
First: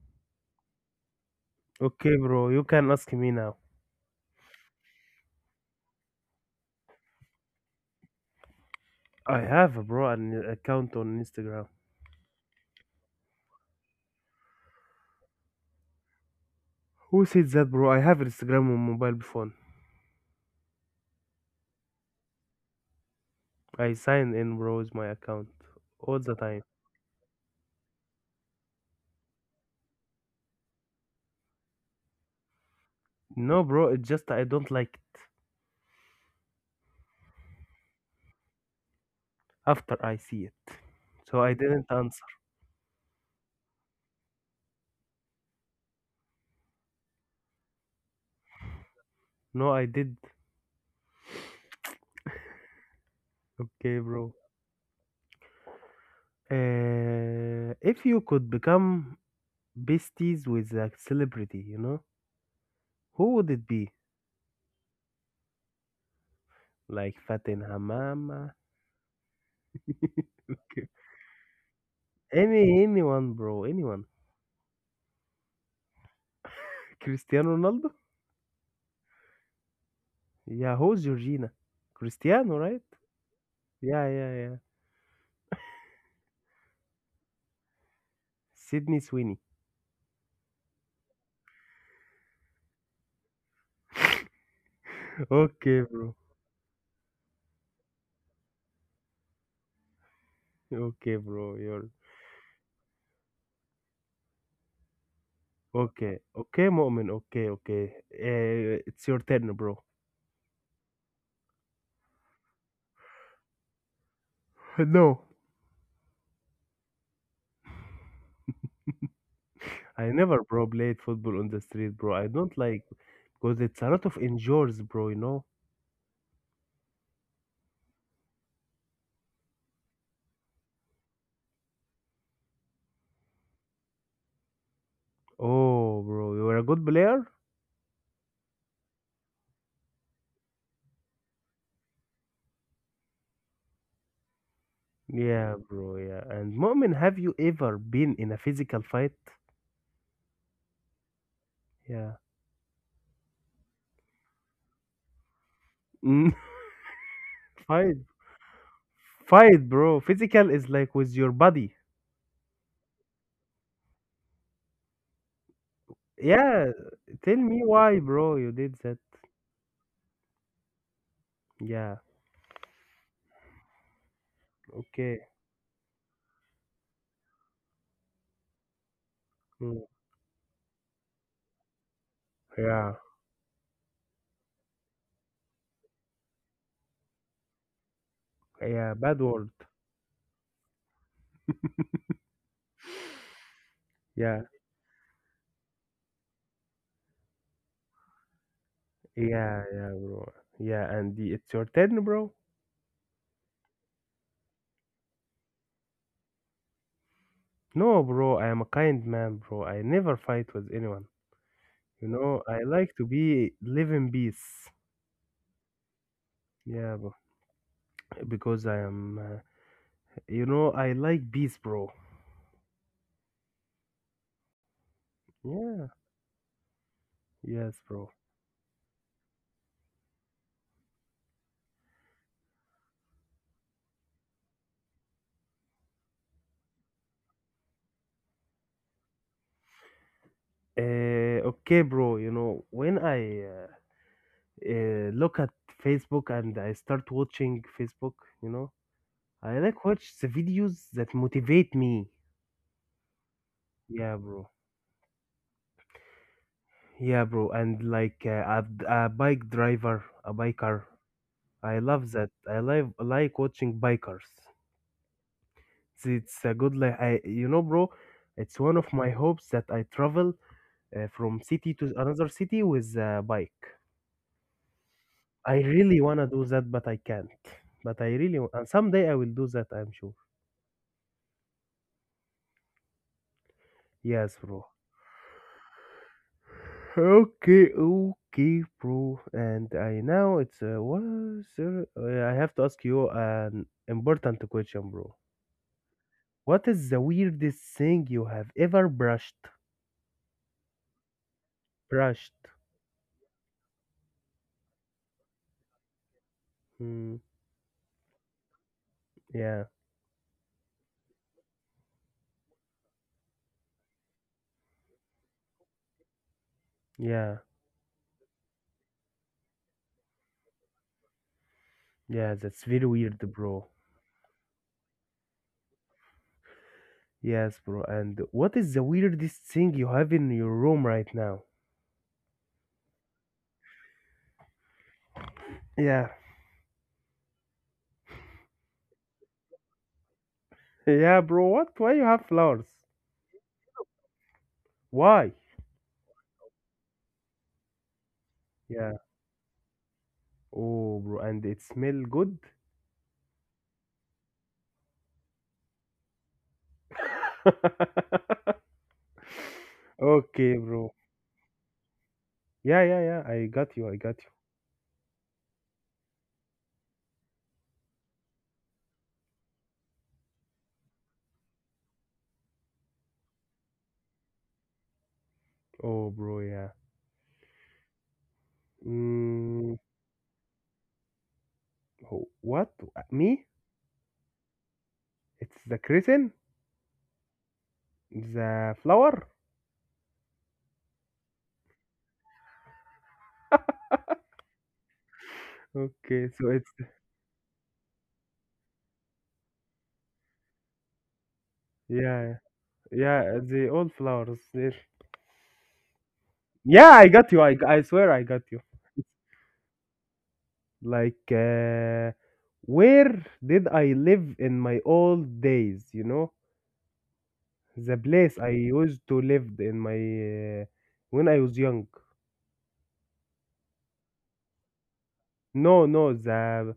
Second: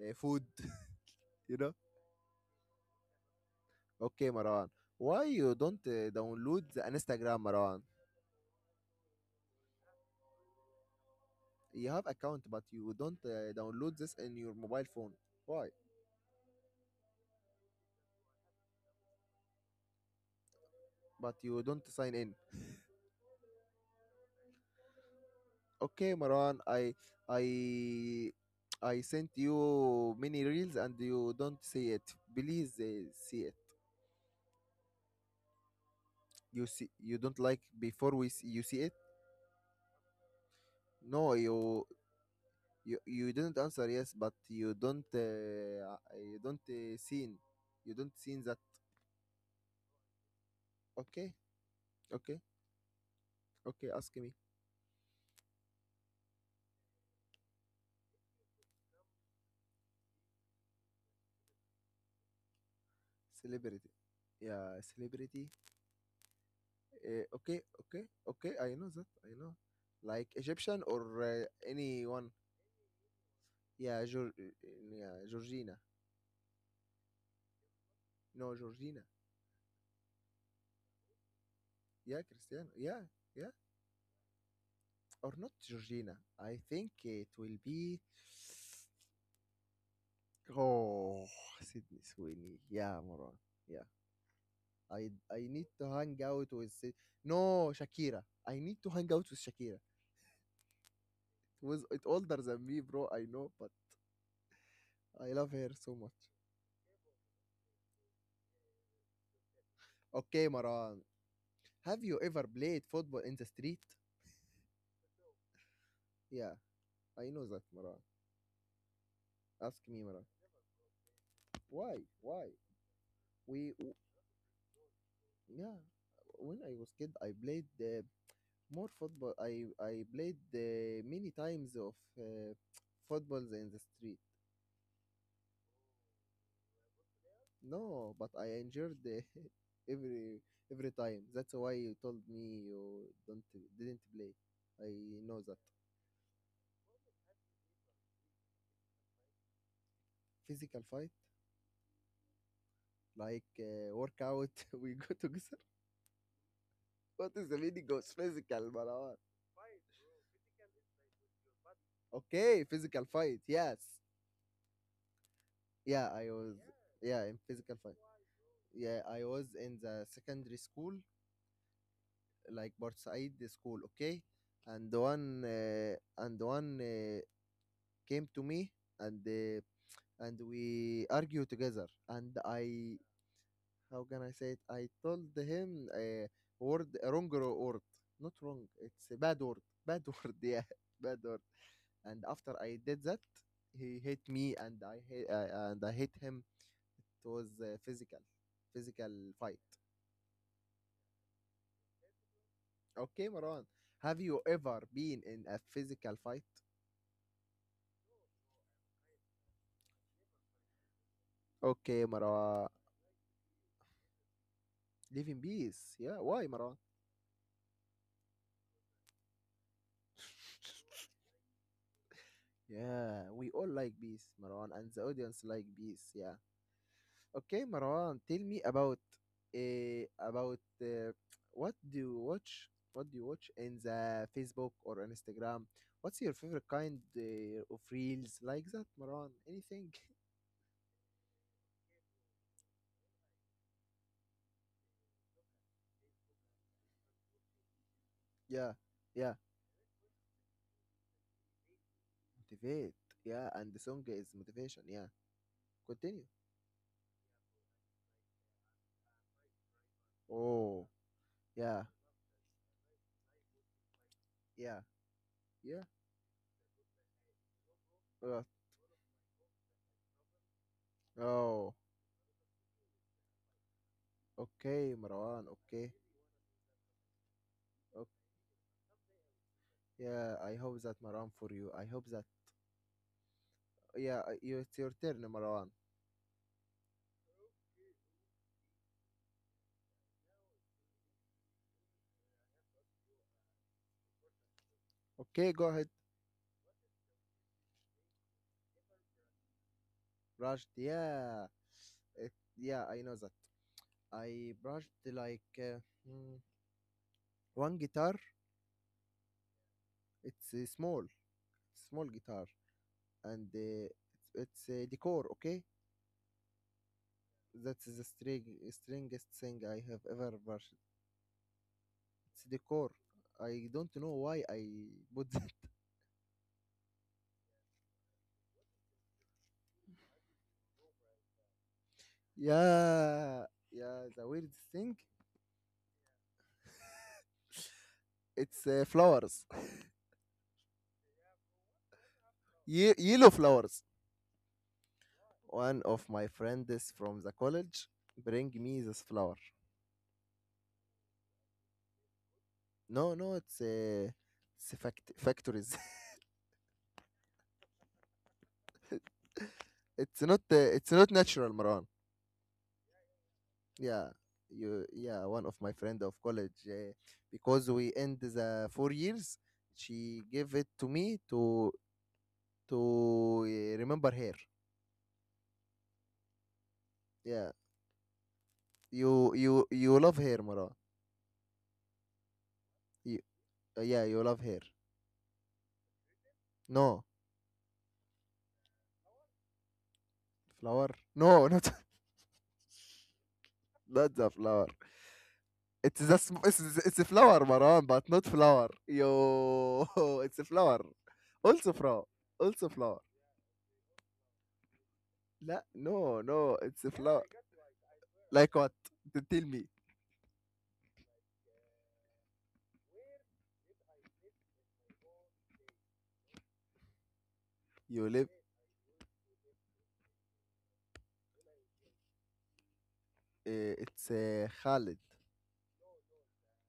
Speaker 1: uh, food. You know.
Speaker 2: Okay, bro. You can ask me now.
Speaker 1: Okay Marwan, why you don't download the Instagram, Marwan?
Speaker 2: I have, bro, an account on Instagram.
Speaker 1: You have account, but you don't download this in your mobile phone. Why?
Speaker 2: Who said that, bro? I have Instagram on mobile phone.
Speaker 1: But you don't sign in.
Speaker 2: I sign in bro's my account
Speaker 1: Okay
Speaker 2: all the
Speaker 1: Marwan,
Speaker 2: time.
Speaker 1: I I sent you many reels and you don't see it. Please, see it.
Speaker 2: No, bro, it's just I don't like it
Speaker 1: You see, you don't like before we see, you see it.
Speaker 2: after I see it.
Speaker 1: No,
Speaker 2: So I didn't
Speaker 1: you,
Speaker 2: answer.
Speaker 1: you didn't answer yes, but you don't seen, you don't seen that.
Speaker 2: No, I did.
Speaker 1: Okay, okay, okay.
Speaker 2: Okay,
Speaker 1: Ask me.
Speaker 2: bro. If you could become besties with a celebrity, you know, who would it be?
Speaker 1: Celebrity. Yeah, celebrity.
Speaker 2: Like Fatin
Speaker 1: Okay, okay,
Speaker 2: Hamama?
Speaker 1: okay. I know that. I know. Like Egyptian
Speaker 2: K-
Speaker 1: or anyone.
Speaker 2: Any, anyone, bro, anyone.
Speaker 1: Yeah, yeah, Georgina.
Speaker 2: Cristiano Ronaldo?
Speaker 1: No, Georgina.
Speaker 2: Yeah, who's Georgina?
Speaker 1: Yeah,
Speaker 2: Cristiano,
Speaker 1: Cristiano.
Speaker 2: right?
Speaker 1: Yeah, yeah.
Speaker 2: Yeah, yeah, yeah.
Speaker 1: Or not Georgina. I think it will be.
Speaker 2: Sydney Sweeney.
Speaker 1: Oh, Sydney Sweeney. Yeah, Moran. Yeah. I need
Speaker 2: Okay,
Speaker 1: to
Speaker 2: bro.
Speaker 1: hang out with no, Shakira. I need to hang out with Shakira.
Speaker 2: Okay, bro.
Speaker 1: It was
Speaker 2: You're
Speaker 1: it older than me, bro. I know, but I love her so much.
Speaker 2: okay, okay, Mu'min, okay, okay. It's your turn, bro.
Speaker 1: Okay, Maran. Have you ever played football in the street?
Speaker 2: No,
Speaker 1: Yeah, I know that, Maran. Ask me,
Speaker 2: I
Speaker 1: Maran.
Speaker 2: never, bro, played football on the street,
Speaker 1: Why?
Speaker 2: bro. I
Speaker 1: Why?
Speaker 2: don't like because
Speaker 1: We
Speaker 2: it's a
Speaker 1: w-
Speaker 2: lot of injuries, bro, you know?
Speaker 1: yeah. When I was kid, I played more football. I played many times of uh, footballs in the street.
Speaker 2: Oh, bro, you were a good player?
Speaker 1: No, but I endured every every time. That's why you told me you don't didn't play. I know
Speaker 2: Yeah,
Speaker 1: that.
Speaker 2: bro, yeah. And Mu'min, have you ever been in a physical fight?
Speaker 1: Physical fight,
Speaker 2: Yeah.
Speaker 1: like workout. We go together.
Speaker 2: Mm.
Speaker 1: What is the meaning
Speaker 2: Fight,
Speaker 1: of physical, Marwan?
Speaker 2: fight, bro. Physical is like with your body.
Speaker 1: Okay, physical fight. Yes. Yeah, I was.
Speaker 2: Yeah,
Speaker 1: Yeah, in
Speaker 2: tell me
Speaker 1: physical fight.
Speaker 2: why, bro, you did
Speaker 1: Yeah,
Speaker 2: that.
Speaker 1: I was in the secondary school,
Speaker 2: Yeah,
Speaker 1: like Bursaid school. Okay, and
Speaker 2: okay.
Speaker 1: one came to me and uh,
Speaker 2: Mm.
Speaker 1: and we argue together. And I,
Speaker 2: Yeah,
Speaker 1: how can I say it, I told him a word, a wrong word. Not wrong,
Speaker 2: yeah,
Speaker 1: it's a
Speaker 2: bad
Speaker 1: bad
Speaker 2: word.
Speaker 1: word. Bad word. Yeah, bad word. And after I did that, he hit
Speaker 2: Yeah.
Speaker 1: me and I hit him. It was a physical fight.
Speaker 2: Yeah, yeah, bro. Yeah, and the, it's your turn, bro.
Speaker 1: Okay Marwan, have you ever been in a physical fight?
Speaker 2: No, bro, I am a kind man, bro. I never fight with anyone.
Speaker 1: Okay
Speaker 2: You know, I
Speaker 1: Marwan,
Speaker 2: like to be live in peace.
Speaker 1: live in peace. Yeah, why,
Speaker 2: Yeah, bro. Because I am, you know, I
Speaker 1: Marwan?
Speaker 2: like peace, bro.
Speaker 1: Yeah, we all like bees, Marwan, and the audience like
Speaker 2: Yeah,
Speaker 1: bees. Yeah. Okay
Speaker 2: yes, bro.
Speaker 1: Marwan, tell me about uh, about uh, what do you watch? What do you watch in the Facebook or Instagram? What's your favorite kind of reels like that, Marwan? Anything?
Speaker 2: Uh, okay, bro. You know, when I, look at Facebook and I start watching Facebook, you know,
Speaker 1: Yeah, yeah.
Speaker 2: I like watch the videos that motivate me.
Speaker 1: Motivate. Yeah, and the song
Speaker 2: Yeah,
Speaker 1: is
Speaker 2: bro.
Speaker 1: motivation. Yeah. Continue.
Speaker 2: Yeah, bro, and like a bike driver, a biker.
Speaker 1: Oh,
Speaker 2: I
Speaker 1: yeah,
Speaker 2: love that. I love like watching bikers.
Speaker 1: yeah, yeah.
Speaker 2: It's a good like I, you know, bro.
Speaker 1: Uh,
Speaker 2: It's one of my hopes that I travel from city
Speaker 1: oh,
Speaker 2: to another city with a bike.
Speaker 1: okay, Marwan.
Speaker 2: I really
Speaker 1: Okay.
Speaker 2: wanna do that, but I can't. But I
Speaker 1: Okay.
Speaker 2: really and someday I will do that. I'm sure.
Speaker 1: Yeah, I hope that, Maram, for you. I hope that. Yeah,
Speaker 2: Yes, bro.
Speaker 1: you, it's your turn, Marwan.
Speaker 2: Okay, okay, bro. And I now it's what? Sir, I have to ask you an important question, bro.
Speaker 1: Okay, go ahead.
Speaker 2: What is the weirdest thing you have ever brushed?
Speaker 1: Brushed. Yeah, it,
Speaker 2: Brushed.
Speaker 1: yeah, I know that. I brushed like mm,
Speaker 2: Hmm.
Speaker 1: one guitar.
Speaker 2: Yeah.
Speaker 1: It's a small guitar, and it's a decor. Okay,
Speaker 2: Yeah.
Speaker 1: that's the stringest thing I have ever brushed.
Speaker 2: Yeah.
Speaker 1: It's
Speaker 2: That's very
Speaker 1: decor.
Speaker 2: weird, bro.
Speaker 1: I don't know why I put that.
Speaker 2: Yes, bro. And what is the weirdest thing you have in your room right now?
Speaker 1: Yeah, yeah. The weird thing,
Speaker 2: Yeah.
Speaker 1: it's flowers.
Speaker 2: Yeah, bro. What? Why you have flowers?
Speaker 1: Yellow flowers.
Speaker 2: Why?
Speaker 1: One of my friends from the college bring me
Speaker 2: Yeah.
Speaker 1: this flower.
Speaker 2: Oh, bro. And it smell good?
Speaker 1: No, no, it's a factories. It's not
Speaker 2: Okay, bro.
Speaker 1: it's not natural, Maran.
Speaker 2: Yeah, yeah, yeah. I got you. I
Speaker 1: Yeah,
Speaker 2: got you.
Speaker 1: you, yeah. One of my friend of college because we end the 4 years. She gave it to me to to remember her.
Speaker 2: Oh, bro. Yeah.
Speaker 1: Yeah,
Speaker 2: Mm,
Speaker 1: you love her, Maran.
Speaker 2: what?
Speaker 1: You,
Speaker 2: Me?
Speaker 1: yeah, you love her.
Speaker 2: It's the curtain?
Speaker 1: No,
Speaker 2: The flower?
Speaker 1: flower. No, not, not the flower. It's a
Speaker 2: Okay,
Speaker 1: sm-
Speaker 2: so
Speaker 1: it's,
Speaker 2: it's
Speaker 1: it's a flower, Maran, but not flower. Yo, it's a flower. Also flower.
Speaker 2: yeah,
Speaker 1: Also flower.
Speaker 2: yeah, the old flowers there.
Speaker 1: لا, no, no, it's
Speaker 2: Yeah,
Speaker 1: a
Speaker 2: I
Speaker 1: flower.
Speaker 2: got you. I swear I got
Speaker 1: Like
Speaker 2: you.
Speaker 1: what? Tell me.
Speaker 2: Like, where did I live in my old days? You know, the
Speaker 1: You live.
Speaker 2: place I used to live in my when I was young.
Speaker 1: It's a Khalid
Speaker 2: No, no,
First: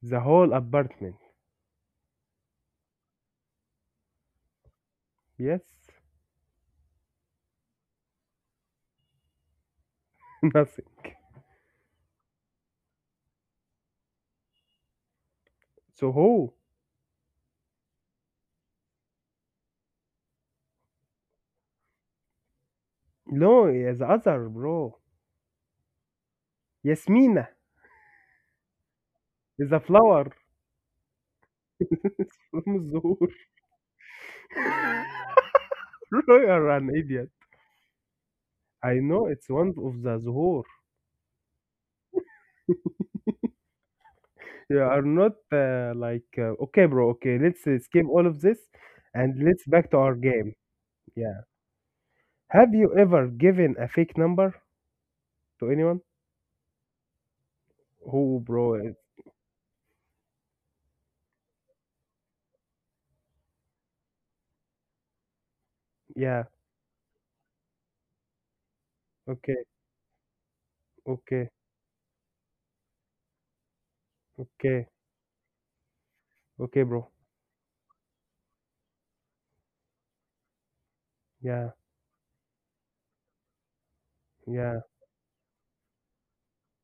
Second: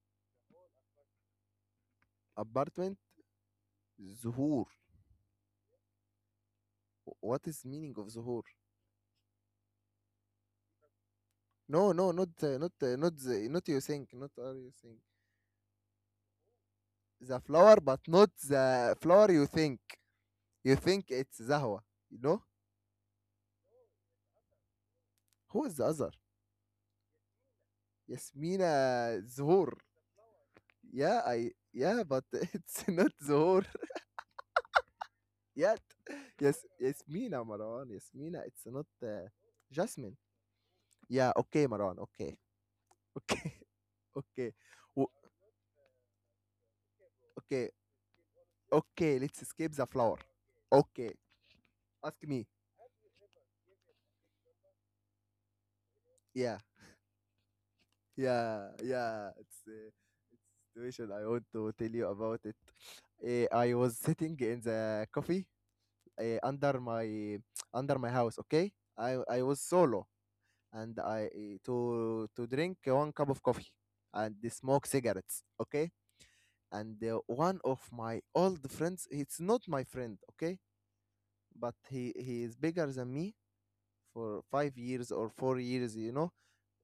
Speaker 2: the whole apartment.
Speaker 1: apartment. Zuhur.
Speaker 2: Yes.
Speaker 1: What is meaning of Zuhur?
Speaker 2: Nothing.
Speaker 1: No, no, not the, not you think, not are you think
Speaker 2: So who?
Speaker 1: the flower, but not the flower you think. You think it's Zahwa. You know
Speaker 2: No, yeah, the other bro.
Speaker 1: who is the other?
Speaker 2: Yasmina
Speaker 1: Yasmina.
Speaker 2: is
Speaker 1: Zuhur.
Speaker 2: a flower.
Speaker 1: Yeah, I, yeah, but it's
Speaker 2: From
Speaker 1: not
Speaker 2: Zuhur.
Speaker 1: Zohor yet.
Speaker 2: You
Speaker 1: Yes,
Speaker 2: are an idiot.
Speaker 1: Yasmina, Marwan, Yasmina. It's not
Speaker 2: I know it's one of
Speaker 1: Jasmine.
Speaker 2: the zuhur.
Speaker 1: Yeah, okay, Marwan. Okay, okay, okay,
Speaker 2: You are
Speaker 1: W-
Speaker 2: not like okay, bro. Okay, let's
Speaker 1: okay,
Speaker 2: skip all of this
Speaker 1: okay.
Speaker 2: and
Speaker 1: Let's
Speaker 2: let's
Speaker 1: escape the
Speaker 2: back to our
Speaker 1: flower.
Speaker 2: game.
Speaker 1: Okay,
Speaker 2: Yeah.
Speaker 1: ask me.
Speaker 2: Have you ever given a fake number to anyone?
Speaker 1: Yeah,
Speaker 2: Oh,
Speaker 1: yeah,
Speaker 2: bro.
Speaker 1: yeah. It's it's situation I want to tell you about it. Eh, I was sitting in the coffee
Speaker 2: Yeah.
Speaker 1: under my, under my house. Okay, I was
Speaker 2: Okay.
Speaker 1: solo and I
Speaker 2: Okay.
Speaker 1: to drink one cup of coffee and smoke
Speaker 2: Okay.
Speaker 1: cigarettes. Okay,
Speaker 2: Okay,
Speaker 1: and
Speaker 2: bro.
Speaker 1: one of my old friends, it's not my friend. Okay,
Speaker 2: Yeah.
Speaker 1: but he is bigger than me for five
Speaker 2: Yeah.
Speaker 1: years or 4 years. You know,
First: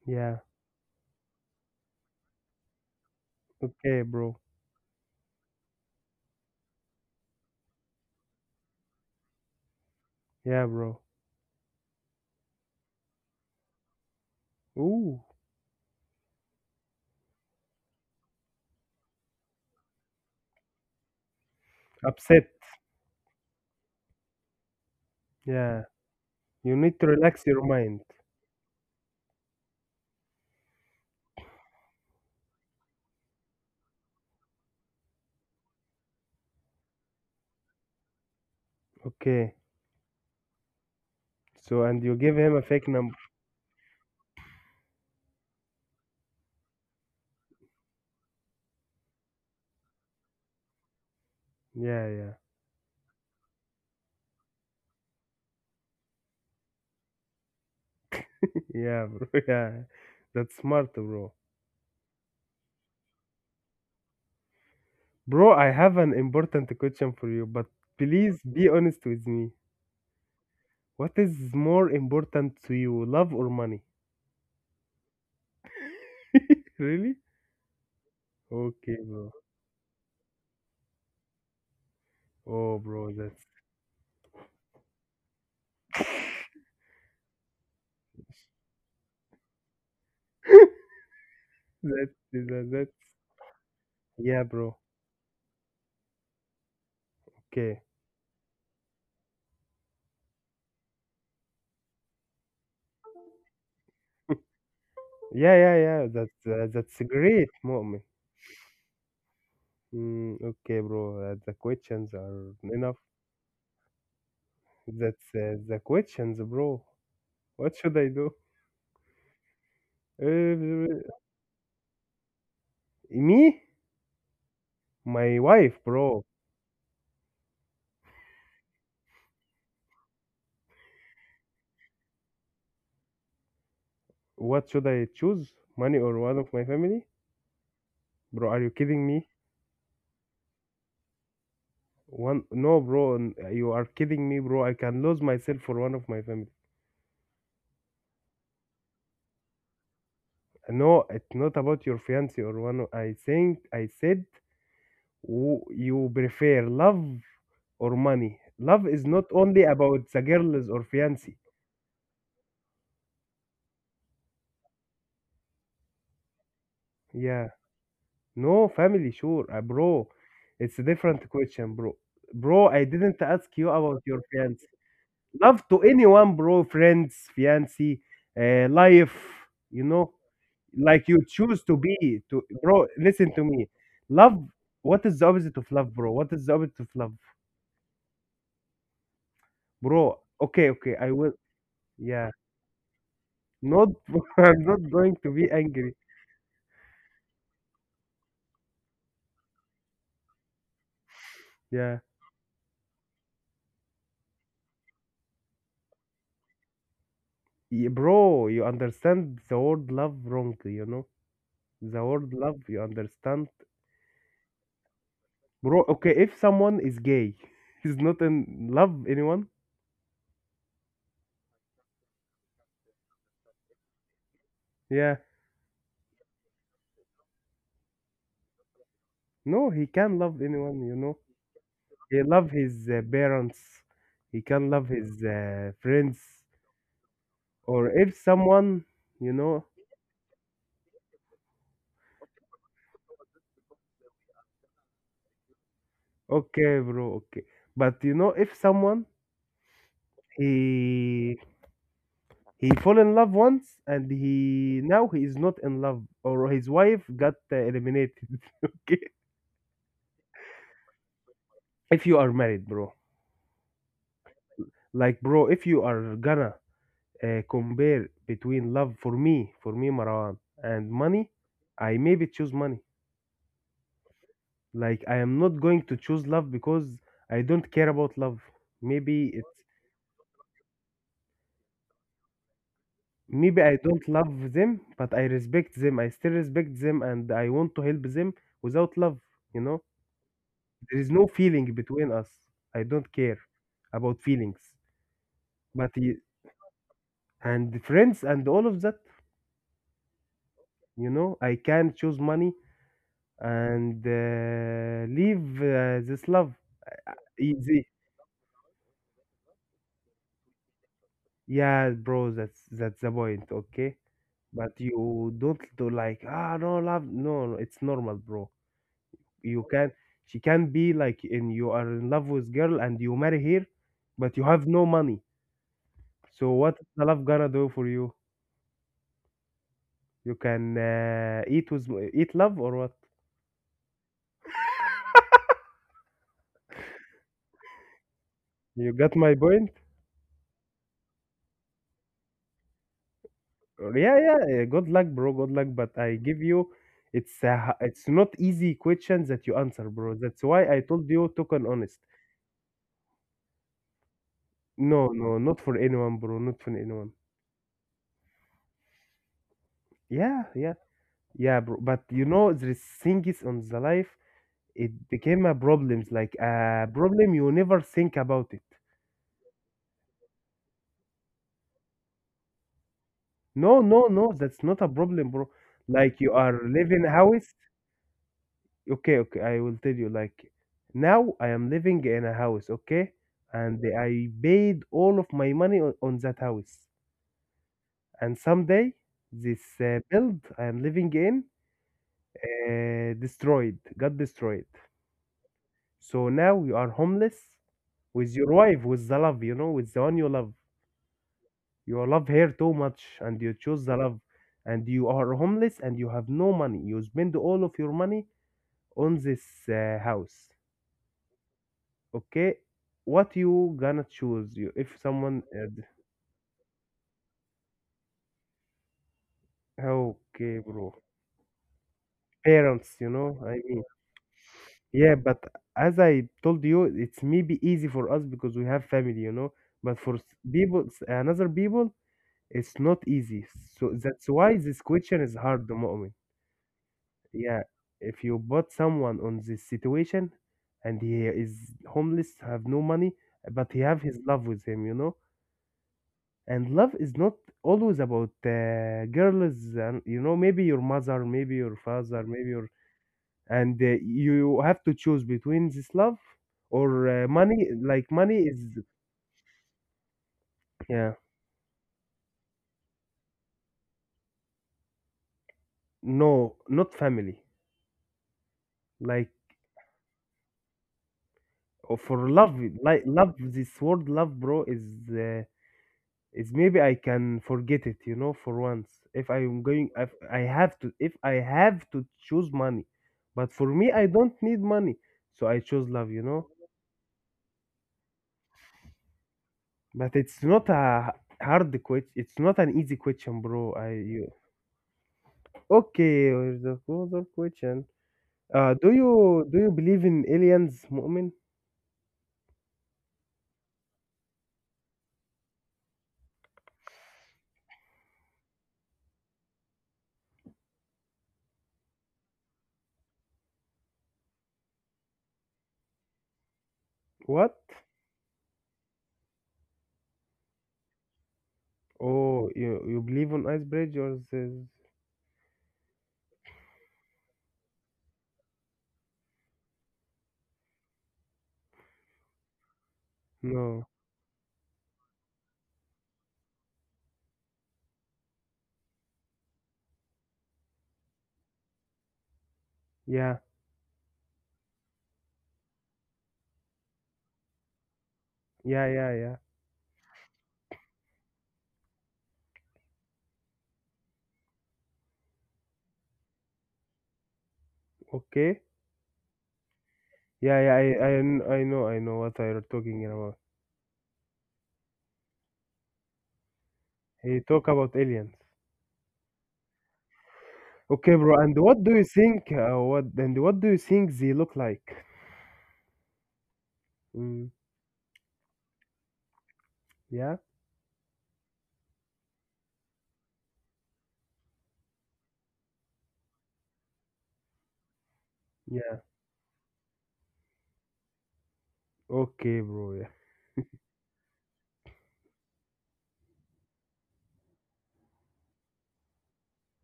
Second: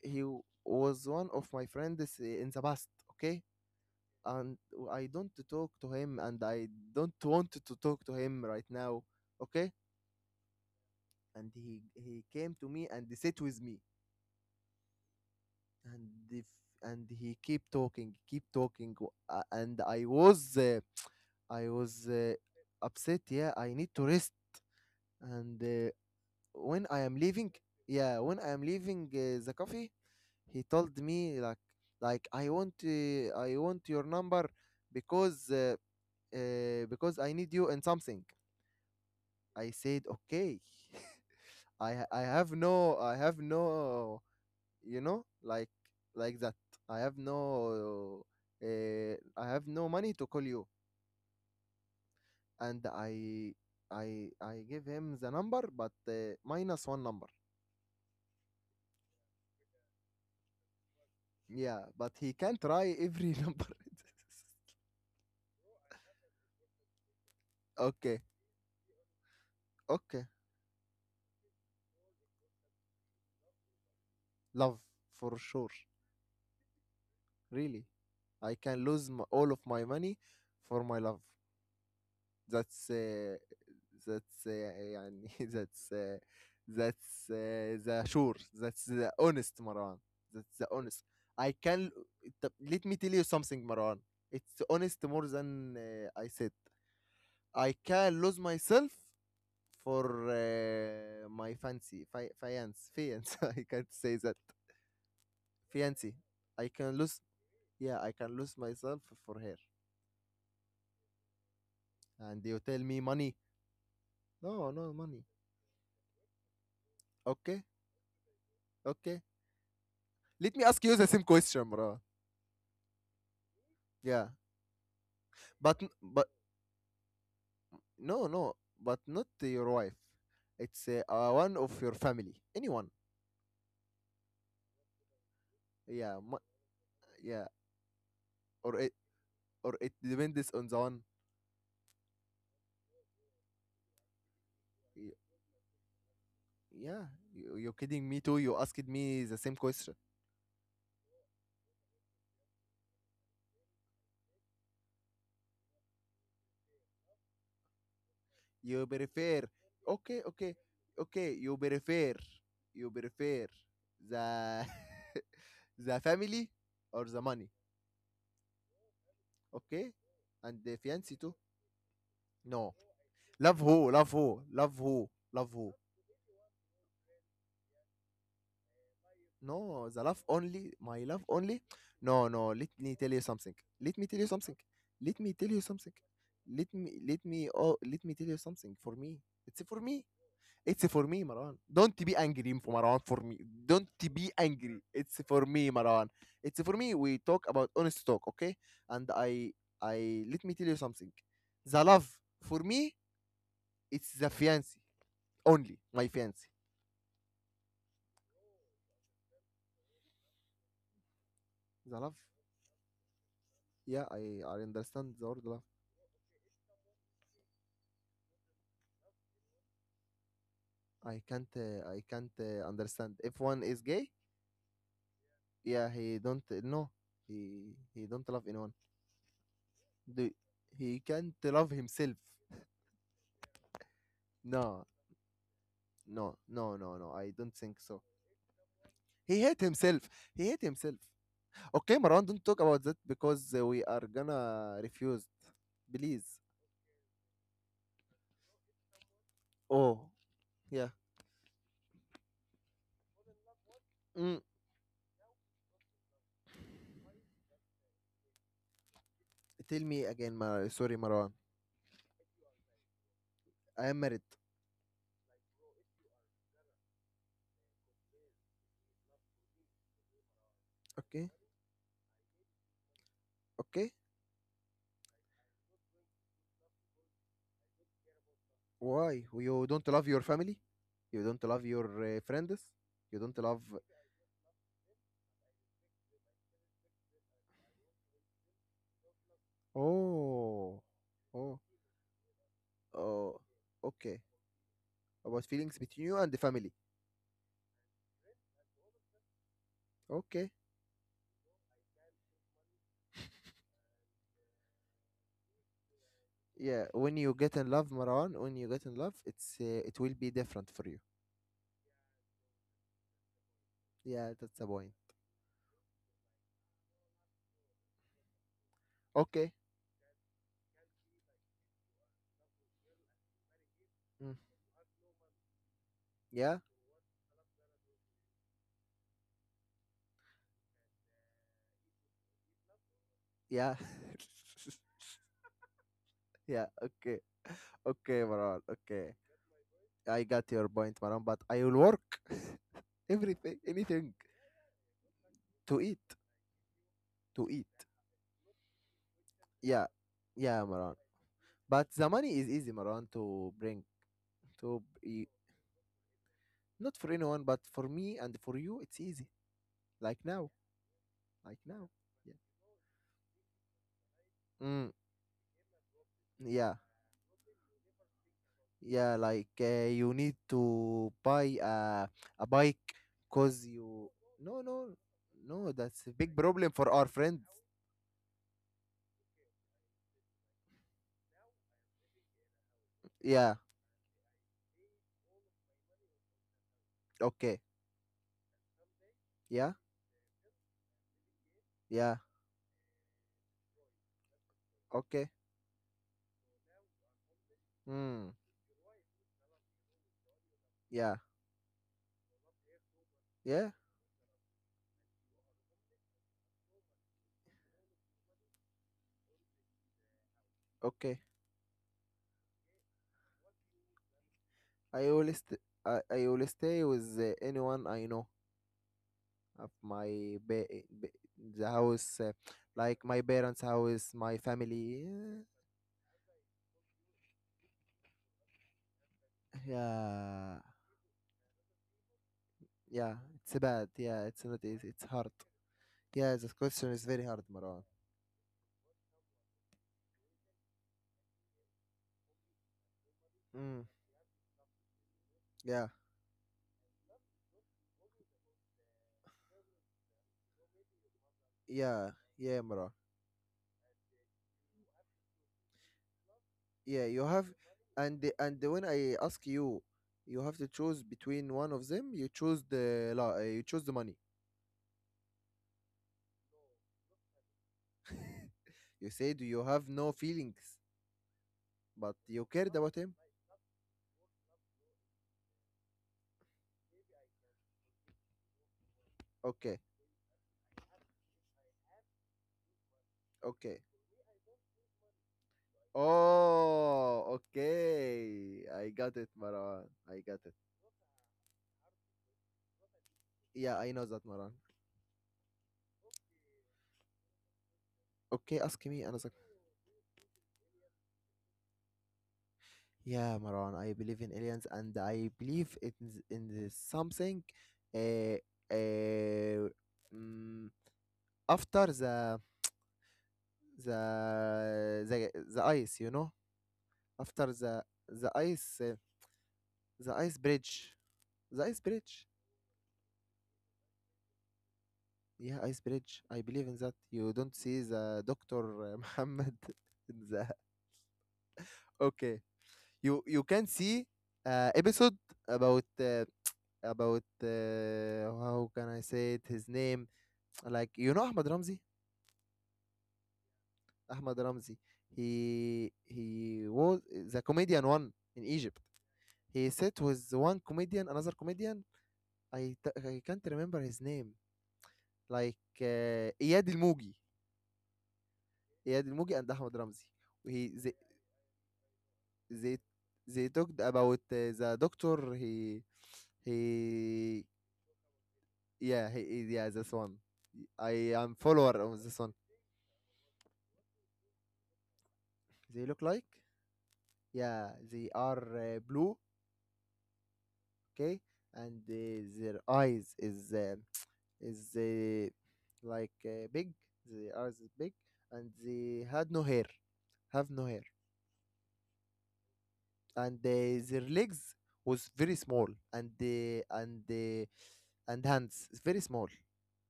Speaker 2: Yeah.
Speaker 1: was one of my friends in the past. Okay.
Speaker 2: Okay, bro.
Speaker 1: And I don't talk to him, and I don't want to talk to him right now. Okay,
Speaker 2: Yeah, bro.
Speaker 1: and he came to me and he sit with me
Speaker 2: Ooh,
Speaker 1: and if and he keep talking, and I was
Speaker 2: upset.
Speaker 1: upset. Yeah, I need to rest. And
Speaker 2: Yeah. You
Speaker 1: When I
Speaker 2: need to
Speaker 1: am
Speaker 2: relax
Speaker 1: leaving,
Speaker 2: your mind.
Speaker 1: yeah, when I am leaving the coffee, he told me like I want I want your number, because uh, because I need you in something.
Speaker 2: Okay.
Speaker 1: I said okay.
Speaker 2: So, and
Speaker 1: i
Speaker 2: you
Speaker 1: i
Speaker 2: give
Speaker 1: have
Speaker 2: him a fake
Speaker 1: no
Speaker 2: number.
Speaker 1: like that, I have no I have no money to call you.
Speaker 2: Yeah. Yeah.
Speaker 1: And I give him the number, but minus one number.
Speaker 2: Yeah, bro. Yeah, that's smart, bro.
Speaker 1: Yeah, but he can try every number.
Speaker 2: Bro, I have an important question for you, but
Speaker 1: Okay.
Speaker 2: please be honest with me.
Speaker 1: Okay.
Speaker 2: What is more important to you, love or money?
Speaker 1: Love. For sure.
Speaker 2: Really?
Speaker 1: Really, I can
Speaker 2: Okay,
Speaker 1: lose m
Speaker 2: bro.
Speaker 1: all of my money for my love.
Speaker 2: Oh,
Speaker 1: That's
Speaker 2: bro,
Speaker 1: uh,
Speaker 2: that's
Speaker 1: that's يعني that's the sure. That's the honest Marwan. That's the honest. I can طب let me
Speaker 2: that's
Speaker 1: tell you something, Marwan.
Speaker 2: yeah,
Speaker 1: It's
Speaker 2: bro.
Speaker 1: honest more than I said. I
Speaker 2: Okay.
Speaker 1: can lose myself for my fancy fiance I can't say that.
Speaker 2: Yeah, yeah, yeah.
Speaker 1: Fiance. I can
Speaker 2: That's a
Speaker 1: lose,
Speaker 2: great
Speaker 1: yeah,
Speaker 2: moment.
Speaker 1: I can lose myself for her.
Speaker 2: Mm, okay, bro. The questions
Speaker 1: And
Speaker 2: are
Speaker 1: you tell
Speaker 2: enough.
Speaker 1: me money. No, no money.
Speaker 2: That's the questions, bro.
Speaker 1: Okay.
Speaker 2: What should I do?
Speaker 1: Okay. Let me ask you
Speaker 2: Uh,
Speaker 1: the same question, bro.
Speaker 2: me?
Speaker 1: Yeah,
Speaker 2: My wife,
Speaker 1: but
Speaker 2: bro.
Speaker 1: but no, no, but not your wife. It's one of your family, anyone.
Speaker 2: What should I choose? Money or
Speaker 1: Yeah,
Speaker 2: one of my family?
Speaker 1: yeah,
Speaker 2: Bro, are you
Speaker 1: or it
Speaker 2: kidding me?
Speaker 1: or it depends on the one.
Speaker 2: One no, bro, you are kidding me, bro. I can
Speaker 1: Y-
Speaker 2: lose myself for one of my family.
Speaker 1: Yeah, you're kidding me too. You asked me the same question.
Speaker 2: No, it's not about your fiance or one. Of, I think I said, you prefer love or money. Love
Speaker 1: You
Speaker 2: is not
Speaker 1: prefer?
Speaker 2: only about the
Speaker 1: Okay, okay,
Speaker 2: girls or
Speaker 1: okay.
Speaker 2: fiance.
Speaker 1: You prefer? You prefer the the family or the
Speaker 2: Yeah,
Speaker 1: money?
Speaker 2: no family, sure,
Speaker 1: Okay,
Speaker 2: bro.
Speaker 1: and the
Speaker 2: It's a
Speaker 1: fiancé
Speaker 2: different
Speaker 1: too?
Speaker 2: question, bro. Bro,
Speaker 1: No.
Speaker 2: I didn't ask
Speaker 1: Love
Speaker 2: you
Speaker 1: who?
Speaker 2: about
Speaker 1: Love
Speaker 2: your
Speaker 1: who?
Speaker 2: fiance.
Speaker 1: Love who? Love
Speaker 2: Love
Speaker 1: who?
Speaker 2: to anyone, bro, friends, fiancé, life, you
Speaker 1: No, the
Speaker 2: know,
Speaker 1: love only, my
Speaker 2: like you
Speaker 1: love only.
Speaker 2: choose to be
Speaker 1: No,
Speaker 2: to
Speaker 1: no, let
Speaker 2: bro,
Speaker 1: me tell you
Speaker 2: listen to
Speaker 1: something.
Speaker 2: me.
Speaker 1: Let me tell you
Speaker 2: Love,
Speaker 1: something.
Speaker 2: what
Speaker 1: Let
Speaker 2: is the
Speaker 1: me tell
Speaker 2: opposite
Speaker 1: you
Speaker 2: of
Speaker 1: something.
Speaker 2: love, bro? What is the opposite of love?
Speaker 1: Let me oh, let me tell you something for me. It's for me.
Speaker 2: Bro, okay,
Speaker 1: It's
Speaker 2: okay,
Speaker 1: for
Speaker 2: I
Speaker 1: me,
Speaker 2: will
Speaker 1: Marwan. Don't be
Speaker 2: yeah.
Speaker 1: angry, Marwan, for me. Don't
Speaker 2: Not
Speaker 1: be
Speaker 2: I'm
Speaker 1: angry.
Speaker 2: not going
Speaker 1: It's
Speaker 2: to
Speaker 1: for
Speaker 2: be
Speaker 1: me,
Speaker 2: angry.
Speaker 1: Marwan. It's for me. We talk about honest talk, okay? And I let me tell you something. The
Speaker 2: Yeah.
Speaker 1: love for me, it's the fiancé only, my fiancé.
Speaker 2: Y- Bro, you understand the word love wrongly, you know?
Speaker 1: The
Speaker 2: The
Speaker 1: love.
Speaker 2: word love, you understand?
Speaker 1: Yeah, I understand the word love.
Speaker 2: Bro, okay, if someone is gay, he's not in love anyone.
Speaker 1: I can't understand. If one is gay,
Speaker 2: Yeah.
Speaker 1: yeah, he don't no, he don't love anyone.
Speaker 2: No, he can
Speaker 1: Do
Speaker 2: love anyone, you
Speaker 1: he
Speaker 2: know?
Speaker 1: can't love himself?
Speaker 2: He love his parents, he can
Speaker 1: No,
Speaker 2: love his friends,
Speaker 1: no, no, no, no. I don't think
Speaker 2: or
Speaker 1: so.
Speaker 2: if someone, you
Speaker 1: He hate
Speaker 2: know,
Speaker 1: himself. He hate himself. Okay, Marwan, don't talk about that, because we are gonna refuse. Please.
Speaker 2: okay bro, okay, but you know, if someone
Speaker 1: Oh, yeah.
Speaker 2: he he fall in love once and
Speaker 1: Mm,
Speaker 2: he now he is not in love, or his wife got eliminated, okay,
Speaker 1: tell me again, Mar. Sorry, Marwan.
Speaker 2: if you are married, bro,
Speaker 1: I am married.
Speaker 2: like, bro, if you are gonna compare between love, for me, for me, Marwan, and
Speaker 1: Okay,
Speaker 2: money, I maybe choose money.
Speaker 1: okay.
Speaker 2: Like I am not going to choose love because I don't care about love.
Speaker 1: Why?
Speaker 2: Maybe it's
Speaker 1: You don't love your family? You don't love your friends? You don't love.
Speaker 2: maybe I don't love them, but I respect them. I still respect them and I want to help them without love, you know?
Speaker 1: Oh,
Speaker 2: There is no
Speaker 1: oh,
Speaker 2: feeling between us. I don't care
Speaker 1: oh. Okay.
Speaker 2: about feelings.
Speaker 1: About feelings
Speaker 2: But
Speaker 1: between you
Speaker 2: y-
Speaker 1: and the family.
Speaker 2: and friends and all of that,
Speaker 1: Okay.
Speaker 2: you know, I can choose money and leave this love
Speaker 1: Yeah. When you get in
Speaker 2: easy.
Speaker 1: love, Marwan, when you get in love, it's it will be different for you.
Speaker 2: Yeah, bro, that's the point, okay?
Speaker 1: Yeah, that's the
Speaker 2: But
Speaker 1: point.
Speaker 2: you don't do like ah no love no no it's normal bro.
Speaker 1: Okay.
Speaker 2: You can she can be like in you are in love with girl and you marry her,
Speaker 1: Mm.
Speaker 2: but you have no money. So
Speaker 1: Yeah.
Speaker 2: what is the love gonna do for you? You can eat with eat love or what?
Speaker 1: Yeah. yeah. Okay. Okay, Marwan.
Speaker 2: You
Speaker 1: Okay.
Speaker 2: got my point?
Speaker 1: I got your point, Marwan. But I will work everything, anything
Speaker 2: Yeah, yeah. Good luck, bro. Good luck.
Speaker 1: to eat,
Speaker 2: But I give you. It's
Speaker 1: to
Speaker 2: a,
Speaker 1: eat.
Speaker 2: it's not easy questions that you
Speaker 1: Yeah.
Speaker 2: answer, bro. That's
Speaker 1: Yeah,
Speaker 2: why I
Speaker 1: Marwan.
Speaker 2: told you token
Speaker 1: But
Speaker 2: honest.
Speaker 1: the money is easy, Marwan, to bring to
Speaker 2: No, no, not for anyone, bro. Not for
Speaker 1: not for
Speaker 2: anyone.
Speaker 1: anyone, but for me and for you, it's easy. Like
Speaker 2: Yeah,
Speaker 1: now,
Speaker 2: yeah.
Speaker 1: like
Speaker 2: Yeah, bro.
Speaker 1: now,
Speaker 2: But you
Speaker 1: yeah,
Speaker 2: know, there is things on the life.
Speaker 1: mm,
Speaker 2: It became a problems, like
Speaker 1: yeah,
Speaker 2: a problem you never think about it.
Speaker 1: yeah. Like you need to buy a bike, cause
Speaker 2: No, no,
Speaker 1: you
Speaker 2: no,
Speaker 1: no,
Speaker 2: that's not
Speaker 1: no,
Speaker 2: a problem, bro.
Speaker 1: no. That's a
Speaker 2: Like you
Speaker 1: big
Speaker 2: are
Speaker 1: problem for
Speaker 2: living
Speaker 1: our friends.
Speaker 2: house. Okay, okay, I will tell you. Like now, I am living in a house, okay,
Speaker 1: Yeah.
Speaker 2: and I paid all of my money on that house.
Speaker 1: Okay.
Speaker 2: And someday,
Speaker 1: Yeah.
Speaker 2: this build I am living in
Speaker 1: Yeah.
Speaker 2: destroyed, got destroyed.
Speaker 1: Okay.
Speaker 2: So now we are homeless.
Speaker 1: Hmm.
Speaker 2: With your wife, with the love, you know, with the one you love,
Speaker 1: Yeah.
Speaker 2: you love her too much and you
Speaker 1: Yeah.
Speaker 2: choose the love, and you are homeless and you have no money, you spend all of your money on this house,
Speaker 1: Okay.
Speaker 2: okay, what you gonna choose you if
Speaker 1: I will
Speaker 2: someone
Speaker 1: st- I will stay with anyone I know. Of my
Speaker 2: okay
Speaker 1: ba-
Speaker 2: bro,
Speaker 1: ba- The house,
Speaker 2: parents,
Speaker 1: like
Speaker 2: you
Speaker 1: my
Speaker 2: know, I
Speaker 1: parents'
Speaker 2: mean.
Speaker 1: house, my family.
Speaker 2: Yeah, but as I told you, it's maybe easy for us because we have family, you know, but for
Speaker 1: Yeah,
Speaker 2: people, another people, it's not
Speaker 1: yeah,
Speaker 2: easy.
Speaker 1: it's bad.
Speaker 2: So
Speaker 1: Yeah,
Speaker 2: that's
Speaker 1: it's
Speaker 2: why
Speaker 1: not
Speaker 2: this
Speaker 1: easy. It's
Speaker 2: question
Speaker 1: hard.
Speaker 2: is hard, moment.
Speaker 1: Yeah, this question is very hard,
Speaker 2: Yeah,
Speaker 1: Marwan.
Speaker 2: if you put someone on this situation and he is homeless, have no money, but
Speaker 1: Mm,
Speaker 2: he have his love with him, you know,
Speaker 1: yeah,
Speaker 2: and love is not always about girls, and you know, maybe your mother, maybe your
Speaker 1: yeah,
Speaker 2: father, maybe
Speaker 1: yeah,
Speaker 2: your,
Speaker 1: Marwan.
Speaker 2: and you have to choose between this love or
Speaker 1: Yeah, you have,
Speaker 2: money, like money
Speaker 1: and
Speaker 2: is,
Speaker 1: when I ask you, you have to choose
Speaker 2: yeah,
Speaker 1: between one of them. You choose the la. You choose the money.
Speaker 2: no, not family,
Speaker 1: You
Speaker 2: like,
Speaker 1: said you have no feelings,
Speaker 2: oh,
Speaker 1: but
Speaker 2: for
Speaker 1: you
Speaker 2: love,
Speaker 1: cared about
Speaker 2: like
Speaker 1: him.
Speaker 2: love, this word love, bro, uh, is maybe I can forget it, you know, for once. If I'm
Speaker 1: Okay,
Speaker 2: going, if I have to choose money, but for
Speaker 1: okay.
Speaker 2: me, I don't need money, so I choose love, you know.
Speaker 1: Oh, okay. I got it, Maran. I
Speaker 2: But
Speaker 1: got
Speaker 2: it's
Speaker 1: it.
Speaker 2: not a hard question. It's not an easy question,
Speaker 1: Yeah,
Speaker 2: bro.
Speaker 1: I
Speaker 2: I
Speaker 1: know that,
Speaker 2: you
Speaker 1: Maran.
Speaker 2: okay? Here's the other question.
Speaker 1: Okay, ask
Speaker 2: Do
Speaker 1: me. And I was like,
Speaker 2: you do you believe in aliens, Mu'min?
Speaker 1: yeah, Maran, I believe in aliens, and I believe it is in the something uh, uh, mm, after the ice, you know? After
Speaker 2: What?
Speaker 1: the ice uh, the ice bridge. The ice bridge.
Speaker 2: Oh, you believe on ice bridge or says
Speaker 1: Yeah, ice bridge. I believe in that. You don't see the doctor Muhammad in the. Okay, you can
Speaker 2: no?
Speaker 1: see episode about how can I say it his name, like you know, Ahmad Ramzi.
Speaker 2: Yeah,
Speaker 1: Ahmad Ramzi, he was the comedian one in Egypt.
Speaker 2: yeah, yeah, yeah.
Speaker 1: He sat with one comedian, another comedian. I can't remember his name, like Iyad Ilmugi.
Speaker 2: Okay.
Speaker 1: Iyad Ilmugi and Ahmad Ramzi, he
Speaker 2: Yeah, yeah,
Speaker 1: they
Speaker 2: I know what I'm
Speaker 1: they,
Speaker 2: talking about.
Speaker 1: they talked about the doctor he.
Speaker 2: He talk about aliens.
Speaker 1: Yeah, yeah, this one. I
Speaker 2: Okay,
Speaker 1: am
Speaker 2: bro. And
Speaker 1: follower
Speaker 2: what do
Speaker 1: of
Speaker 2: you
Speaker 1: this one.
Speaker 2: think? What do you think they look like?
Speaker 1: They look like,
Speaker 2: Mm,
Speaker 1: yeah, they are blue,
Speaker 2: yeah,
Speaker 1: okay, and their eyes is is uh, like big. Their eyes is big, and
Speaker 2: yeah.
Speaker 1: they had no hair, have no hair,
Speaker 2: Okay, bro. Yeah.
Speaker 1: and their legs was very small, and uh, and uh, and hands is very small,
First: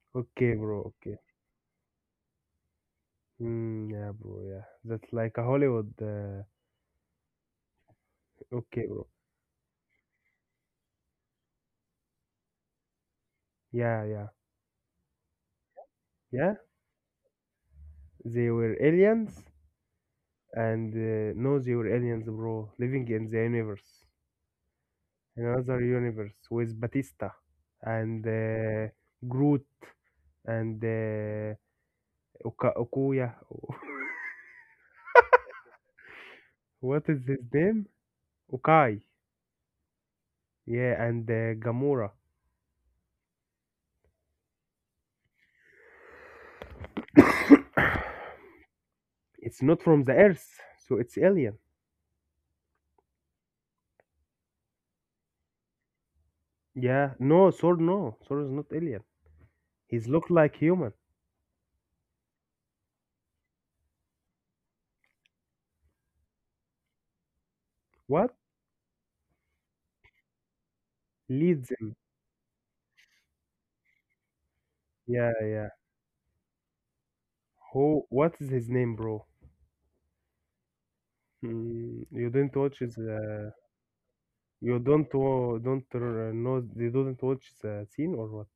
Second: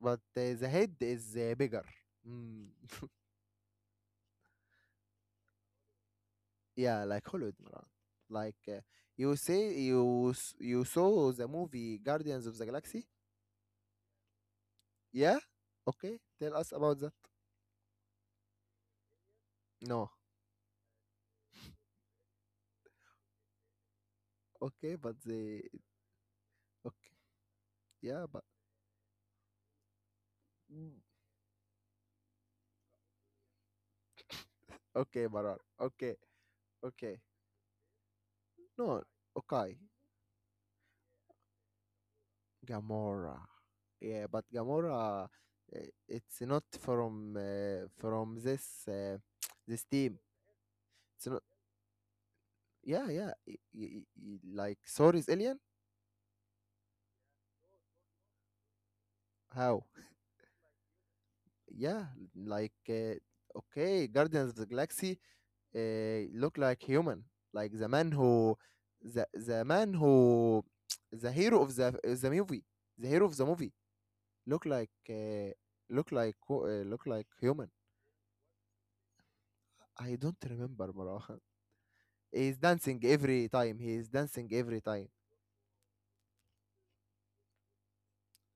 Speaker 1: but
Speaker 2: Okay,
Speaker 1: the
Speaker 2: bro.
Speaker 1: head
Speaker 2: Okay.
Speaker 1: is bigger. Mm.
Speaker 2: Mm, yeah, bro. Yeah. That's like a Hollywood.
Speaker 1: Yeah, like Hollywood, Maran. Like
Speaker 2: Okay, bro.
Speaker 1: you say you saw the movie Guardians of the Galaxy?
Speaker 2: Yeah, yeah,
Speaker 1: Yeah? Okay, tell
Speaker 2: yeah.
Speaker 1: us about that.
Speaker 2: They were aliens,
Speaker 1: No.
Speaker 2: and no, they were aliens, bro. Living in the universe,
Speaker 1: Okay, but they
Speaker 2: another universe with
Speaker 1: okay.
Speaker 2: Batista and
Speaker 1: Yeah, but
Speaker 2: Groot, and
Speaker 1: mm.
Speaker 2: Oka Okuya.
Speaker 1: Okay, Maran. Okay.
Speaker 2: What
Speaker 1: Okay.
Speaker 2: is his name? Okai.
Speaker 1: No. Okay.
Speaker 2: Yeah, and Gamora.
Speaker 1: Gamora. Yeah, but Gamora it's not from from this
Speaker 2: It's
Speaker 1: this
Speaker 2: not from the
Speaker 1: team.
Speaker 2: Earth, so it's
Speaker 1: It's not.
Speaker 2: alien.
Speaker 1: Yeah, yeah. Like Thor is alien?
Speaker 2: Yeah, no, Sword no. Sword is not alien.
Speaker 1: How?
Speaker 2: He's look like human.
Speaker 1: Yeah, like okay, Guardians of the Galaxy look like human. Like the man
Speaker 2: What?
Speaker 1: who the man who the hero
Speaker 2: Leads
Speaker 1: of
Speaker 2: him.
Speaker 1: the movie. The hero of the movie look like
Speaker 2: Yeah,
Speaker 1: uh,
Speaker 2: yeah.
Speaker 1: look like human.
Speaker 2: Who? What is his name, bro?
Speaker 1: I don't remember, Marah.
Speaker 2: Hmm, you didn't
Speaker 1: He's
Speaker 2: watch
Speaker 1: dancing every
Speaker 2: the.
Speaker 1: time. He is dancing
Speaker 2: You
Speaker 1: every time.
Speaker 2: don't don't know. You didn't watch the scene or what?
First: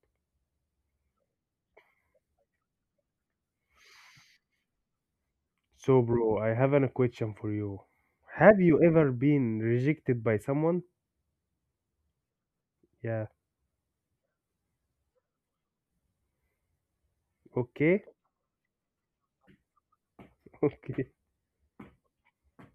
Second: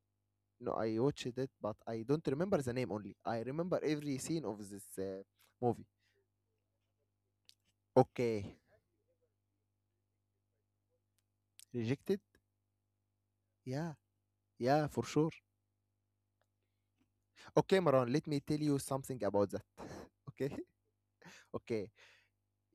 Speaker 1: No, I watched it, but I don't remember the name, only I remember every scene of this movie.
Speaker 2: So, bro, I have a question for you.
Speaker 1: Okay.
Speaker 2: Have you ever been rejected by someone?
Speaker 1: Rejected.
Speaker 2: Yeah.
Speaker 1: Yeah. Yeah, for sure. Okay,
Speaker 2: Okay,
Speaker 1: Maran, let me tell you something about that. Okay,
Speaker 2: okay,
Speaker 1: okay.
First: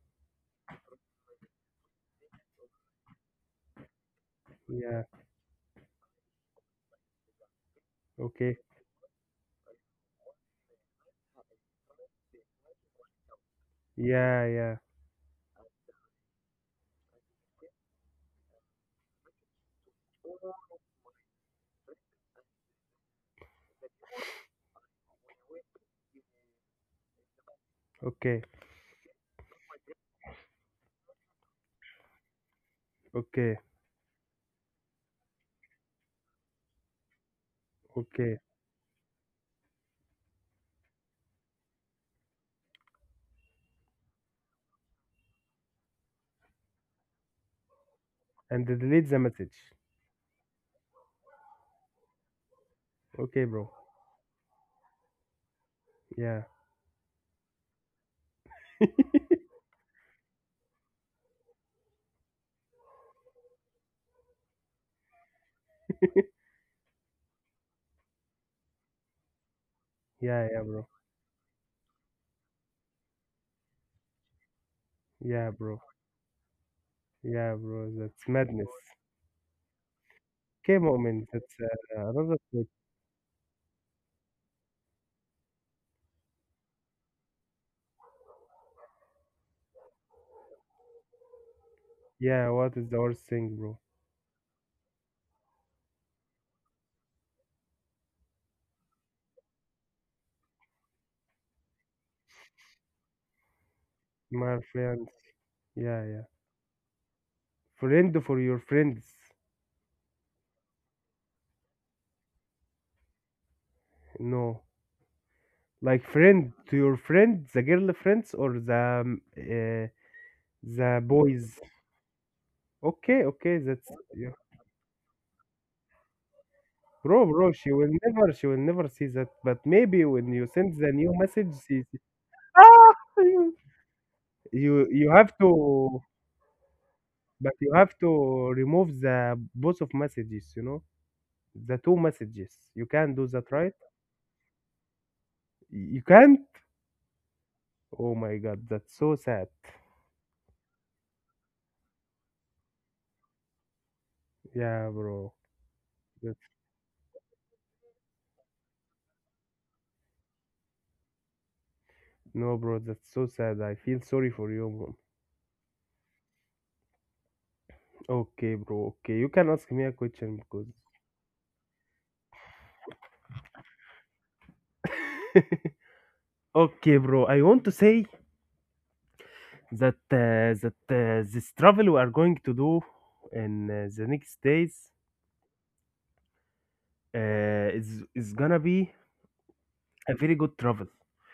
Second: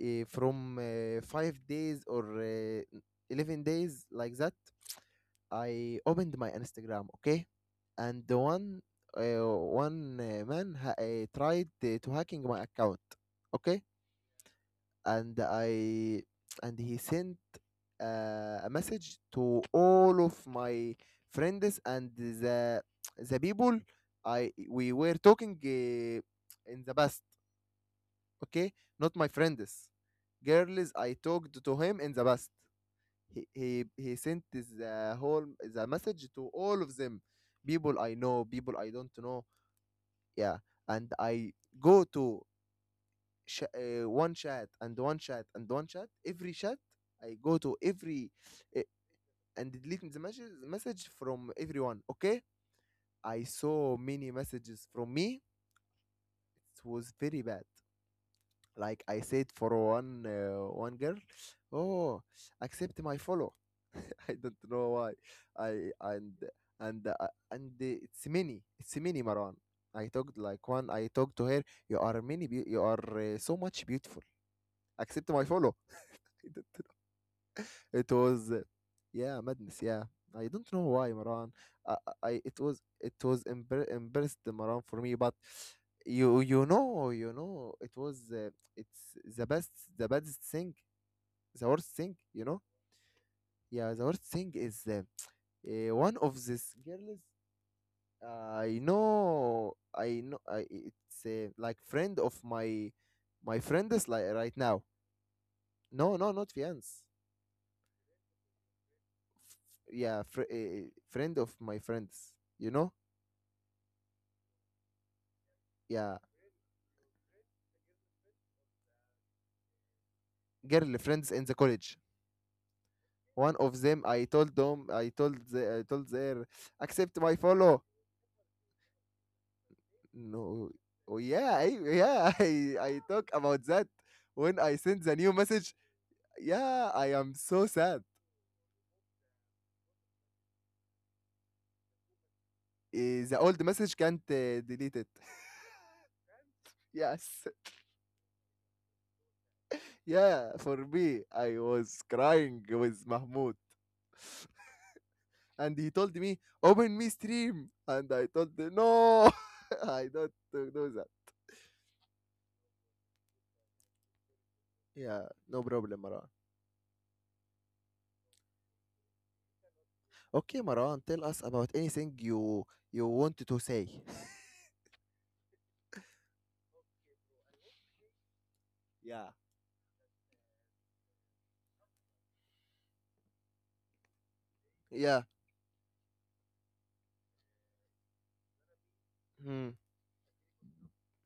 Speaker 1: From 5 days or 11 days like that,
Speaker 2: yeah,
Speaker 1: I opened my Instagram. Okay, and the
Speaker 2: okay,
Speaker 1: one one man tried to hacking my account. Okay,
Speaker 2: yeah, yeah,
Speaker 1: and I and he sent a message to all of my friends and the people I we were talking in the past.
Speaker 2: okay,
Speaker 1: Okay, not my friends. Girls I talked to him in the past.
Speaker 2: okay,
Speaker 1: He sent the whole the message to all of them. People I
Speaker 2: okay,
Speaker 1: know, people I don't know. Yeah, and I go to one chat and one chat and one chat. Every chat I go to every
Speaker 2: and
Speaker 1: uh,
Speaker 2: delete the message.
Speaker 1: and deleting the message, message from everyone. Okay.
Speaker 2: Okay,
Speaker 1: I
Speaker 2: bro.
Speaker 1: saw many messages from me.
Speaker 2: Yeah,
Speaker 1: It was very bad. Like I said for one girl, oh, accept my follow. I don't know why. I and it's many. It's many, Marwan. I talked
Speaker 2: yeah, yeah,
Speaker 1: like
Speaker 2: bro.
Speaker 1: one. I talked to her. You are many. You are so much beautiful. Accept my
Speaker 2: Yeah, bro.
Speaker 1: follow.
Speaker 2: Yeah, bro.
Speaker 1: It
Speaker 2: That's
Speaker 1: was
Speaker 2: madness.
Speaker 1: yeah, madness. Yeah, I
Speaker 2: Okay,
Speaker 1: don't know why,
Speaker 2: moment. That's
Speaker 1: Marwan. I, I
Speaker 2: another thing.
Speaker 1: it was embarrassed, Marwan, for me. But you know it was it's the best, the best thing, the worst thing,
Speaker 2: Yeah,
Speaker 1: you know.
Speaker 2: what is the worst thing, bro?
Speaker 1: Yeah, the worst thing is one of these girls I know. It's like friend of my friend is, like,
Speaker 2: My
Speaker 1: right now.
Speaker 2: friends. Yeah, yeah.
Speaker 1: No, no, not fiance.
Speaker 2: Friend for your friends.
Speaker 1: Yeah, friend of my friends, you know.
Speaker 2: No, like
Speaker 1: Yeah,
Speaker 2: friend to your friend, the girl friends or the
Speaker 1: girl friends in
Speaker 2: boys.
Speaker 1: the college.
Speaker 2: Okay, okay.
Speaker 1: One
Speaker 2: That's.
Speaker 1: of them, I told I told their
Speaker 2: Bro,
Speaker 1: accept my
Speaker 2: bro,
Speaker 1: follow.
Speaker 2: she will never see that. But maybe when you
Speaker 1: No.
Speaker 2: send the new
Speaker 1: Oh,
Speaker 2: message,
Speaker 1: yeah,
Speaker 2: she-
Speaker 1: yeah,
Speaker 2: ah,
Speaker 1: I talk
Speaker 2: you
Speaker 1: about that when
Speaker 2: you
Speaker 1: I
Speaker 2: you
Speaker 1: sent the
Speaker 2: have
Speaker 1: new message.
Speaker 2: to,
Speaker 1: Yeah, I am
Speaker 2: but you
Speaker 1: so
Speaker 2: have
Speaker 1: sad.
Speaker 2: to remove the both of messages. You know, the two messages. You can do
Speaker 1: The
Speaker 2: that,
Speaker 1: old
Speaker 2: right?
Speaker 1: message can't delete it.
Speaker 2: You can't.
Speaker 1: Yes.
Speaker 2: Oh my God, that's so sad.
Speaker 1: Yeah, for me, I was crying with Mahmoud.
Speaker 2: Yeah, bro.
Speaker 1: And he told
Speaker 2: That's,
Speaker 1: me, open me stream. And I told him, no, I don't do that.
Speaker 2: no, bro, that's so sad. I feel sorry for you, bro.
Speaker 1: Yeah, no problem, Maran.
Speaker 2: Okay, bro. Okay, you can ask me a question because.
Speaker 1: Okay, Maran, tell us about anything you wanted to say.
Speaker 2: okay, bro. I want to say
Speaker 1: Yeah.
Speaker 2: that this travel we are going to do in the next days,
Speaker 1: Yeah.
Speaker 2: uh, is gonna be
Speaker 1: Hmm.
Speaker 2: a very good travel,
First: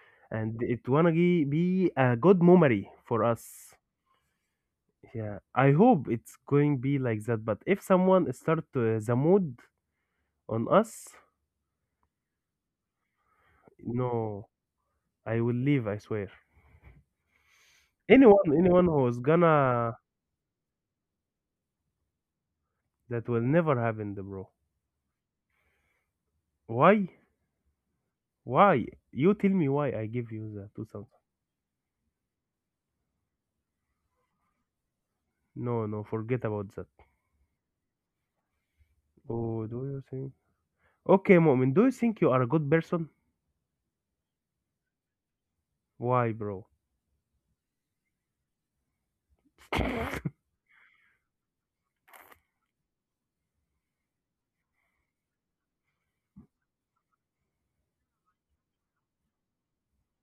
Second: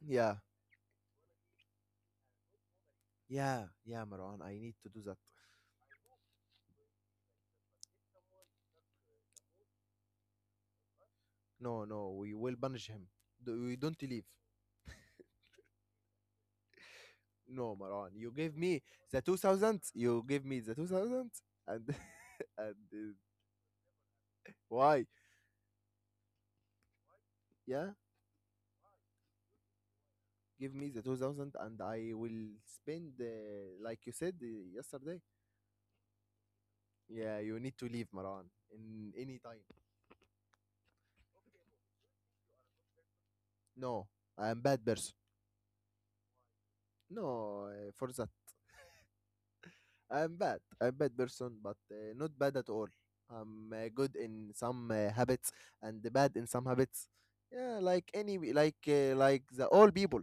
Speaker 1: Yeah.
Speaker 2: and it wanna be a good memory for
Speaker 1: Yeah.
Speaker 2: us.
Speaker 1: Yeah, Maran, I need to do that.
Speaker 2: Yeah, I hope it's going be like that, but if someone start the mood on us,
Speaker 1: No, no, we will banish him. We don't
Speaker 2: no,
Speaker 1: leave.
Speaker 2: I will leave, I swear,
Speaker 1: No, Maran, you
Speaker 2: anyone,
Speaker 1: gave me
Speaker 2: anyone who's
Speaker 1: the 2000s.
Speaker 2: gonna,
Speaker 1: You gave me the 2000s and and
Speaker 2: that will never happen the bro.
Speaker 1: why?
Speaker 2: Why?
Speaker 1: Yeah,
Speaker 2: Why you tell me why I give you the
Speaker 1: give me the
Speaker 2: 2000?
Speaker 1: 2000, and I will spend like you said yesterday.
Speaker 2: No, no, forget about that.
Speaker 1: Yeah, you need to leave, Maran, in any time.
Speaker 2: Oh, do you think? Okay, Mu'min, do you think you are a good person?
Speaker 1: No, I'm bad person.
Speaker 2: Why, bro?
Speaker 1: No, for that. I'm bad. I'm bad person, but not bad at all. I'm good in some habits and bad in some habits. Yeah, like any, like the all people.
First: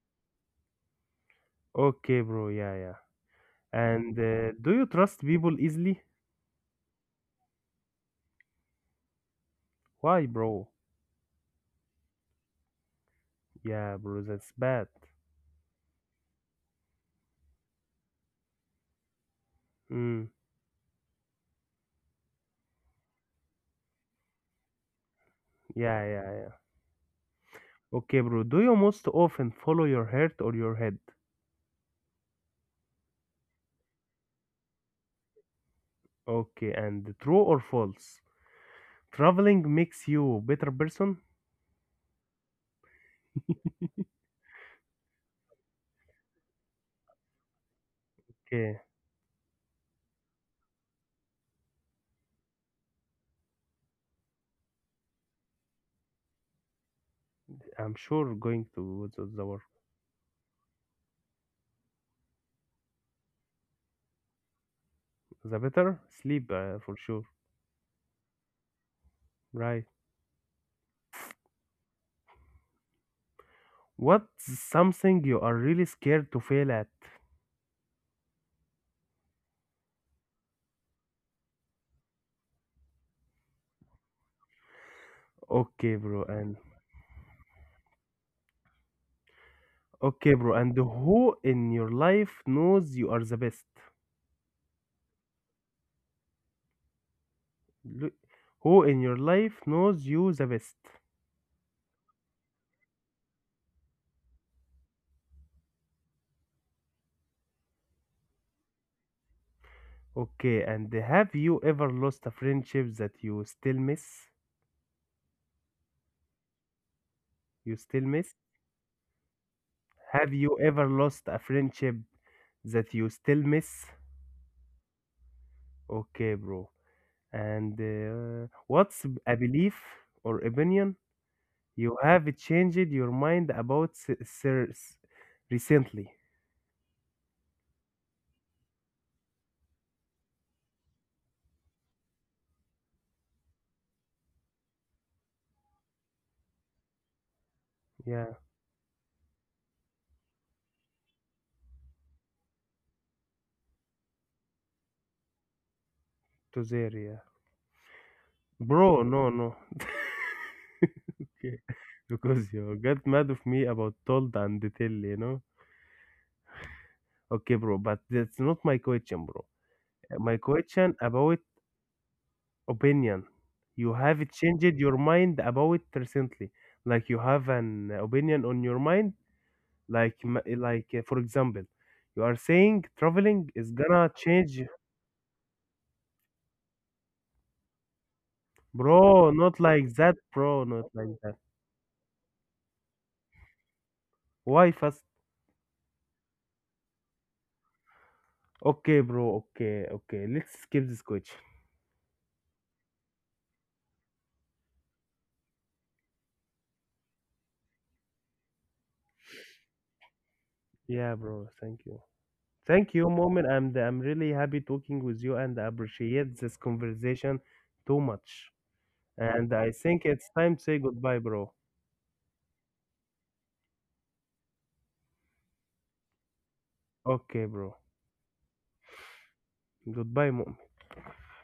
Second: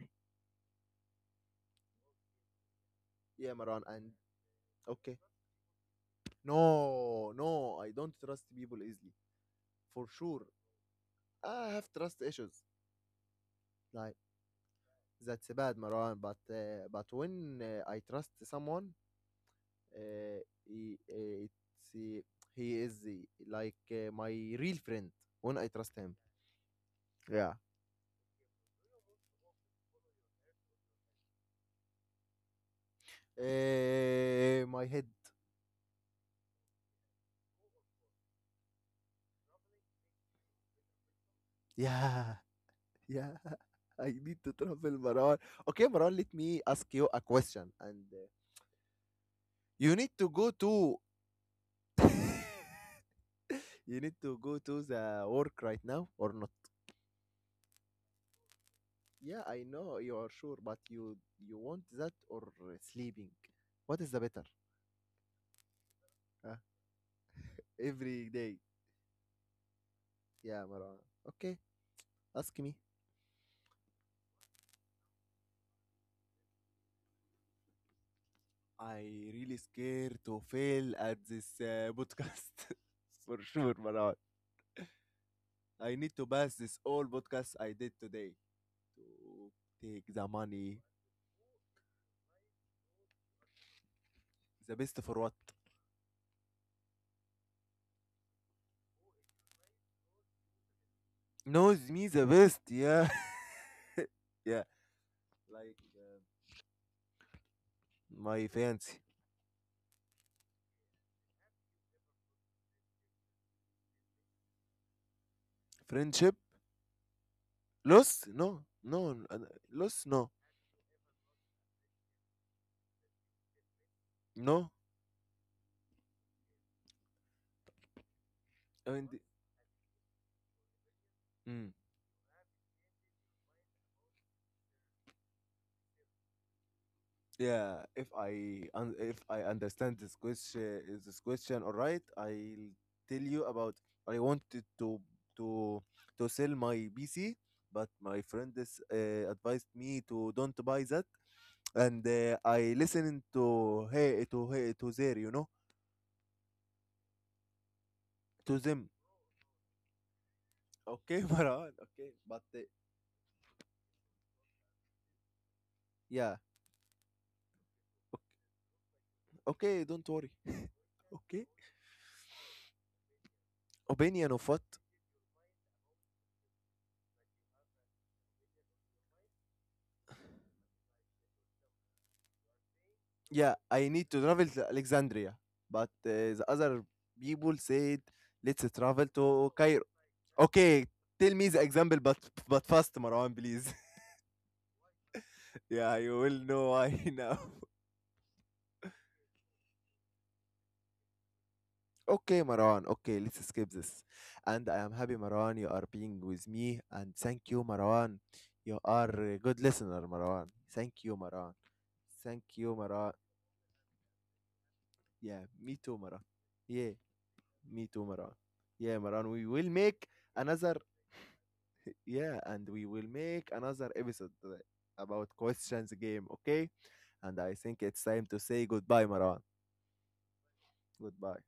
Speaker 2: Okay, bro. Yeah, yeah.
Speaker 1: Yeah, Maran, and
Speaker 2: And do you
Speaker 1: okay.
Speaker 2: trust people easily?
Speaker 1: No, no, I don't trust people easily. For
Speaker 2: Why,
Speaker 1: sure.
Speaker 2: bro?
Speaker 1: I have trust issues.
Speaker 2: Yeah,
Speaker 1: Like
Speaker 2: bro. That's bad.
Speaker 1: that's bad, Maran, but when I trust someone,
Speaker 2: Mm,
Speaker 1: it's, uh, he is like my real friend when I trust
Speaker 2: yeah,
Speaker 1: him.
Speaker 2: yeah, yeah.
Speaker 1: Yeah.
Speaker 2: Okay, bro. Do you most often follow your heart or your head?
Speaker 1: My head.
Speaker 2: Okay, and true or false? Traveling makes you better person?
Speaker 1: Yeah. Yeah. I need to travel, Maran. Okay, Maran, let me ask you a question, and
Speaker 2: Okay,
Speaker 1: you need to go to the work right now or not?
Speaker 2: I'm sure going to
Speaker 1: Yeah,
Speaker 2: the
Speaker 1: I
Speaker 2: work.
Speaker 1: know you are sure, but you want that or sleeping? What is the better?
Speaker 2: The better sleep
Speaker 1: Huh?
Speaker 2: for sure.
Speaker 1: Every day.
Speaker 2: Right.
Speaker 1: Yeah, Marwan. Okay, ask me.
Speaker 2: What's something you are really scared to fail at?
Speaker 1: I really scared to fail at this podcast. For sure, Marwan. I
Speaker 2: Okay,
Speaker 1: need
Speaker 2: bro,
Speaker 1: to pass
Speaker 2: and
Speaker 1: this all podcast I did today to take the
Speaker 2: okay, bro, and
Speaker 1: money.
Speaker 2: who in your life knows you are the best?
Speaker 1: The best for what?
Speaker 2: L- Who in your life knows you the best?
Speaker 1: Knows me the best. Yeah. Yeah, like my fancy.
Speaker 2: Okay, and have you ever lost a friendship that you still miss?
Speaker 1: Friendship.
Speaker 2: You still
Speaker 1: Lost?
Speaker 2: miss?
Speaker 1: No, no, lost? No,
Speaker 2: Have you ever lost a friendship that you still miss?
Speaker 1: no.
Speaker 2: Okay, bro. And
Speaker 1: I
Speaker 2: what's
Speaker 1: mean,
Speaker 2: a belief or opinion
Speaker 1: mm.
Speaker 2: you have changed your mind about recently?
Speaker 1: Yeah. If I understand this question, is this question all right? I'll tell you about. I wanted to to sell my PC, but my
Speaker 2: Yeah,
Speaker 1: friend is, advised me to don't buy that, and I listened to hey to hey to there, you know,
Speaker 2: to there, yeah.
Speaker 1: to them.
Speaker 2: Bro, no, no.
Speaker 1: Okay,
Speaker 2: Okay.
Speaker 1: Maran. Okay, but
Speaker 2: Because you get mad of me about told and tell, you know?
Speaker 1: yeah.
Speaker 2: Okay, bro, but that's not my question, bro.
Speaker 1: Okay, don't worry.
Speaker 2: My question about
Speaker 1: Okay.
Speaker 2: opinion. You have
Speaker 1: Opinion of what?
Speaker 2: changed your mind about recently. Like you have an opinion on your mind, like like for example, you are saying traveling
Speaker 1: Yeah,
Speaker 2: is
Speaker 1: I need
Speaker 2: gonna
Speaker 1: to travel
Speaker 2: change,
Speaker 1: to Alexandria, but the other people said, let's travel
Speaker 2: bro.
Speaker 1: to
Speaker 2: Not
Speaker 1: Cairo.
Speaker 2: like that, bro.
Speaker 1: Okay,
Speaker 2: Not like
Speaker 1: tell
Speaker 2: that.
Speaker 1: me the example, but fast, Marwan, please.
Speaker 2: Why fast?
Speaker 1: yeah, you will know why now.
Speaker 2: Okay, bro. Okay, okay. Let's skip this question.
Speaker 1: Okay, Marwan. Okay, let's skip this. And I am happy, Marwan, you are being with me, and thank you, Marwan. You are a good listener, Marwan. Thank you,
Speaker 2: Yeah, bro.
Speaker 1: Marwan.
Speaker 2: Thank you.
Speaker 1: Thank you,
Speaker 2: Thank
Speaker 1: Marwan.
Speaker 2: you, Moment, I'm really happy talking with you
Speaker 1: Yeah,
Speaker 2: and I
Speaker 1: me too, Marwan.
Speaker 2: appreciate this
Speaker 1: Yeah,
Speaker 2: conversation
Speaker 1: me
Speaker 2: too
Speaker 1: too, Marwan.
Speaker 2: much.
Speaker 1: Yeah, Marwan. We
Speaker 2: And
Speaker 1: will
Speaker 2: I
Speaker 1: make
Speaker 2: think it's time to
Speaker 1: another
Speaker 2: say goodbye, bro.
Speaker 1: yeah, and we will make another episode about questions game, okay? And
Speaker 2: Okay,
Speaker 1: I
Speaker 2: bro.
Speaker 1: think it's time to say goodbye, Marwan.
Speaker 2: Goodbye, Moment.
Speaker 1: Goodbye.